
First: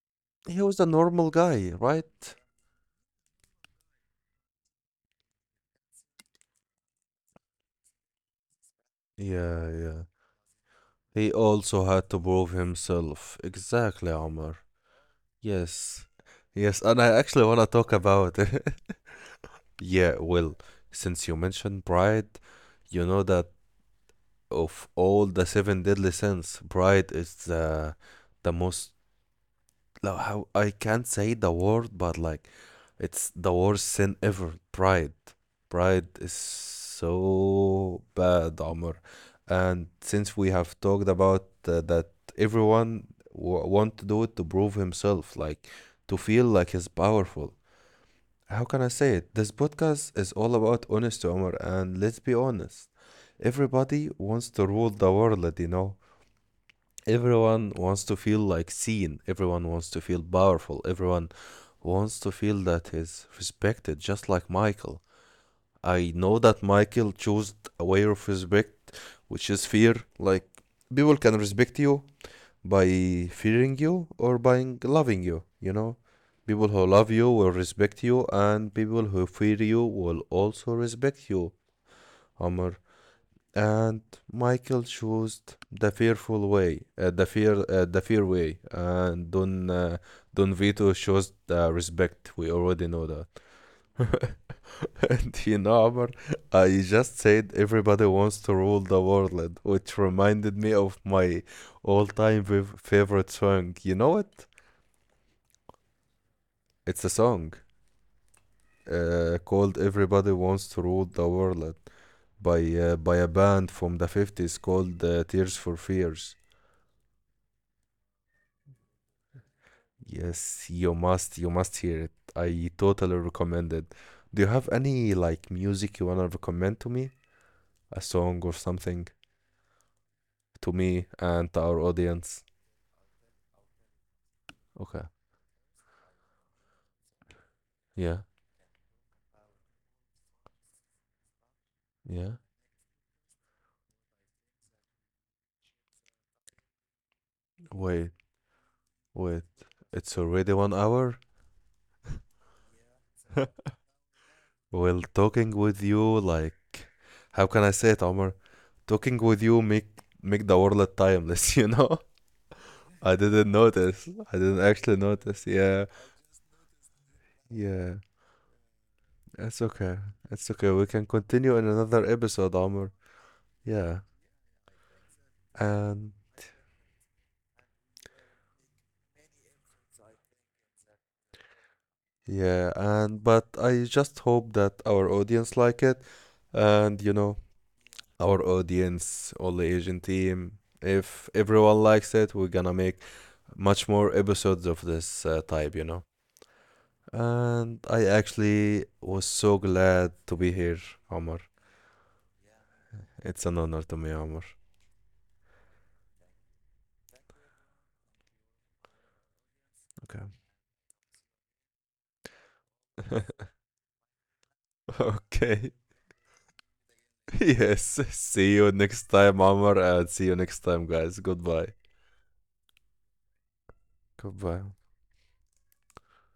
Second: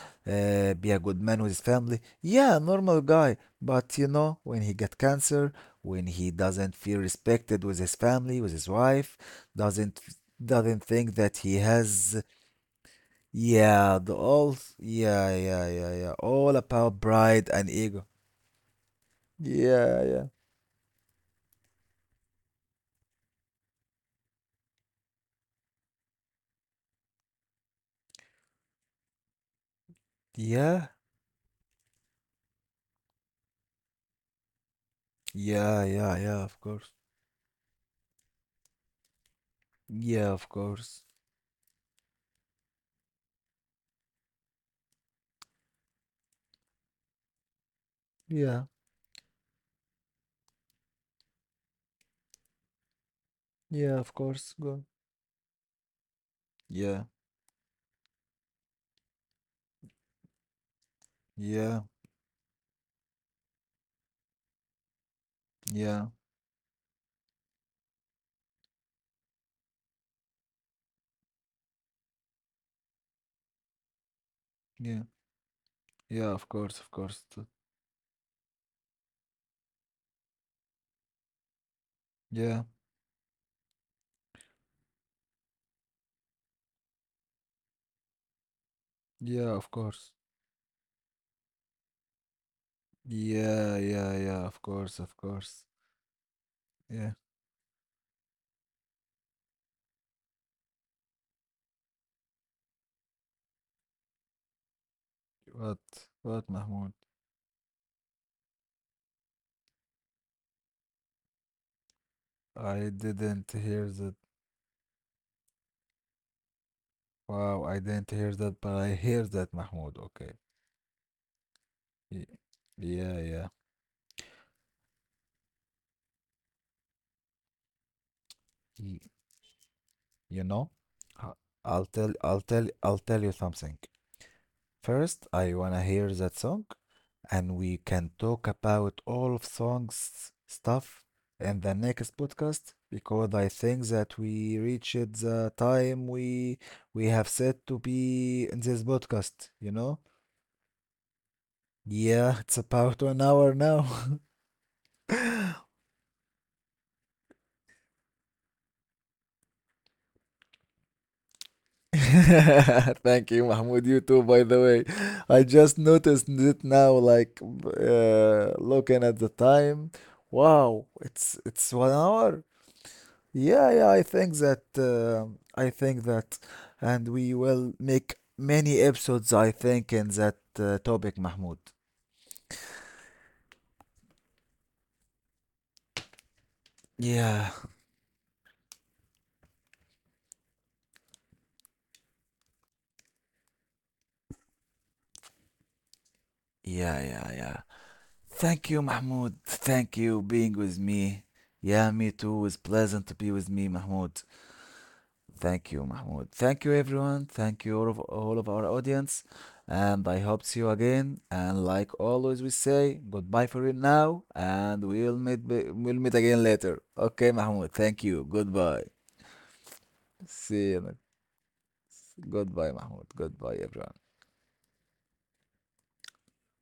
He was a
be a good
normal
man with his
guy,
family.
right?
Yeah, normal guy. But you know, when he get cancer, when he doesn't feel respected with his family, with his wife,
Yeah,
doesn't
yeah.
doesn't think
He
that he
also had to
has,
prove himself.
yeah,
Exactly, Omar.
yeah, yeah, yeah,
Yes,
yeah, all
yes. And
about
I actually
pride
want to
and
talk
ego.
about it.
Yeah,
Yeah,
yeah,
well, since you mentioned pride, you know that of all the seven deadly sins, pride is the most like, how I
yeah,
can't say the word, but like it's the worst sin ever. Pride,
yeah,
pride
yeah,
is
yeah. Of course.
so bad, Amr. And
Yeah,
since
of
we have
course.
talked about that, everyone w- want to do it to prove himself, like to feel like he's powerful. How
Yeah,
can I say it? This podcast is all about honesty, Omar, and let's be honest.
yeah,
Everybody
of
wants
course.
to
Go on.
rule the world, you know?
Yeah.
Everyone wants to feel like seen, everyone wants to feel powerful, everyone
Yeah,
wants to feel that he's respected, just like Michael.
yeah,
I know that Michael chose a way of respect, which is fear. Like, people can respect you by fearing you or by
yeah,
loving you. You know,
yeah, of
people
course,
who
of
love
course.
you will respect you, and people who fear you will also respect you,
Yeah,
Omar. And Michael chose the fearful way, the fear way, and
yeah, of course.
Don Vito chose the respect. We already know that.
Yeah, yeah, yeah, of course, of
And you
course.
know, Omar, I
Yeah.
just said everybody wants to rule the world, which reminded me of my favorite song. You know it?
What, what, Mahmoud?
It's a song called "Everybody Wants to Rule the World" by
I
by
didn't
a
hear
band
that.
from the 50s called Tears for Fears.
Wow, I didn't hear that, but I hear that, Mahmoud. Okay.
Yes, you must hear it.
Y-
I
Yeah,
totally
yeah.
recommend it. Do you have any like music you wanna recommend to me? A song or
Y-
something
You know,
to me
I-
and to our
I'll tell, I'll
audience?
tell, I'll tell you something.
Okay.
First, I wanna hear that song, and we can
Yeah.
talk about all of songs stuff in the next
Yeah.
podcast because I think that we reached the time we have set to
Wait.
be in this
Wait.
podcast, you know?
It's already 1 hour.
Yeah, it's about 1 hour now.
Well, talking with you, like, how can I say it, Omar? Talking with you make the world timeless you know,
Thank you, Mahmoud. You too,
I
by the
didn't
way.
actually
I
notice,
just
yeah.
noticed it now, like,
Yeah,
looking at the
it's
time.
okay, it's okay, we
Wow,
can
it's
continue in
it's one
another
hour.
episode, Amr.
Yeah, yeah,
yeah
I think that uh, I think
and
that and we will make many episodes, I think, in that topic, Mahmoud.
yeah, and but I just hope that our audience like it, and you know,
Yeah,
our audience, all the asian team, if everyone likes it, we're gonna make much more episodes of this type, you know.
yeah, yeah, yeah.
And I
Thank you,
actually was
Mahmoud.
so
Thank
glad
you
to
being
be
with
here,
me.
Omar.
Yeah, me too. It's pleasant to be with
It's an
me,
honor to me,
Mahmoud.
Omar.
Thank you, Mahmoud. Thank you, everyone. Thank you, all of our audience. And I
Okay.
hope see you again. And like always, we say goodbye for it now, and we'll
Okay.
meet again later. Okay, Mahmoud. Thank you.
Yes.
Goodbye.
See you next time, Omar, and see you
See you.
next time, guys. Goodbye.
Goodbye, Mahmoud. Goodbye, everyone.
Goodbye.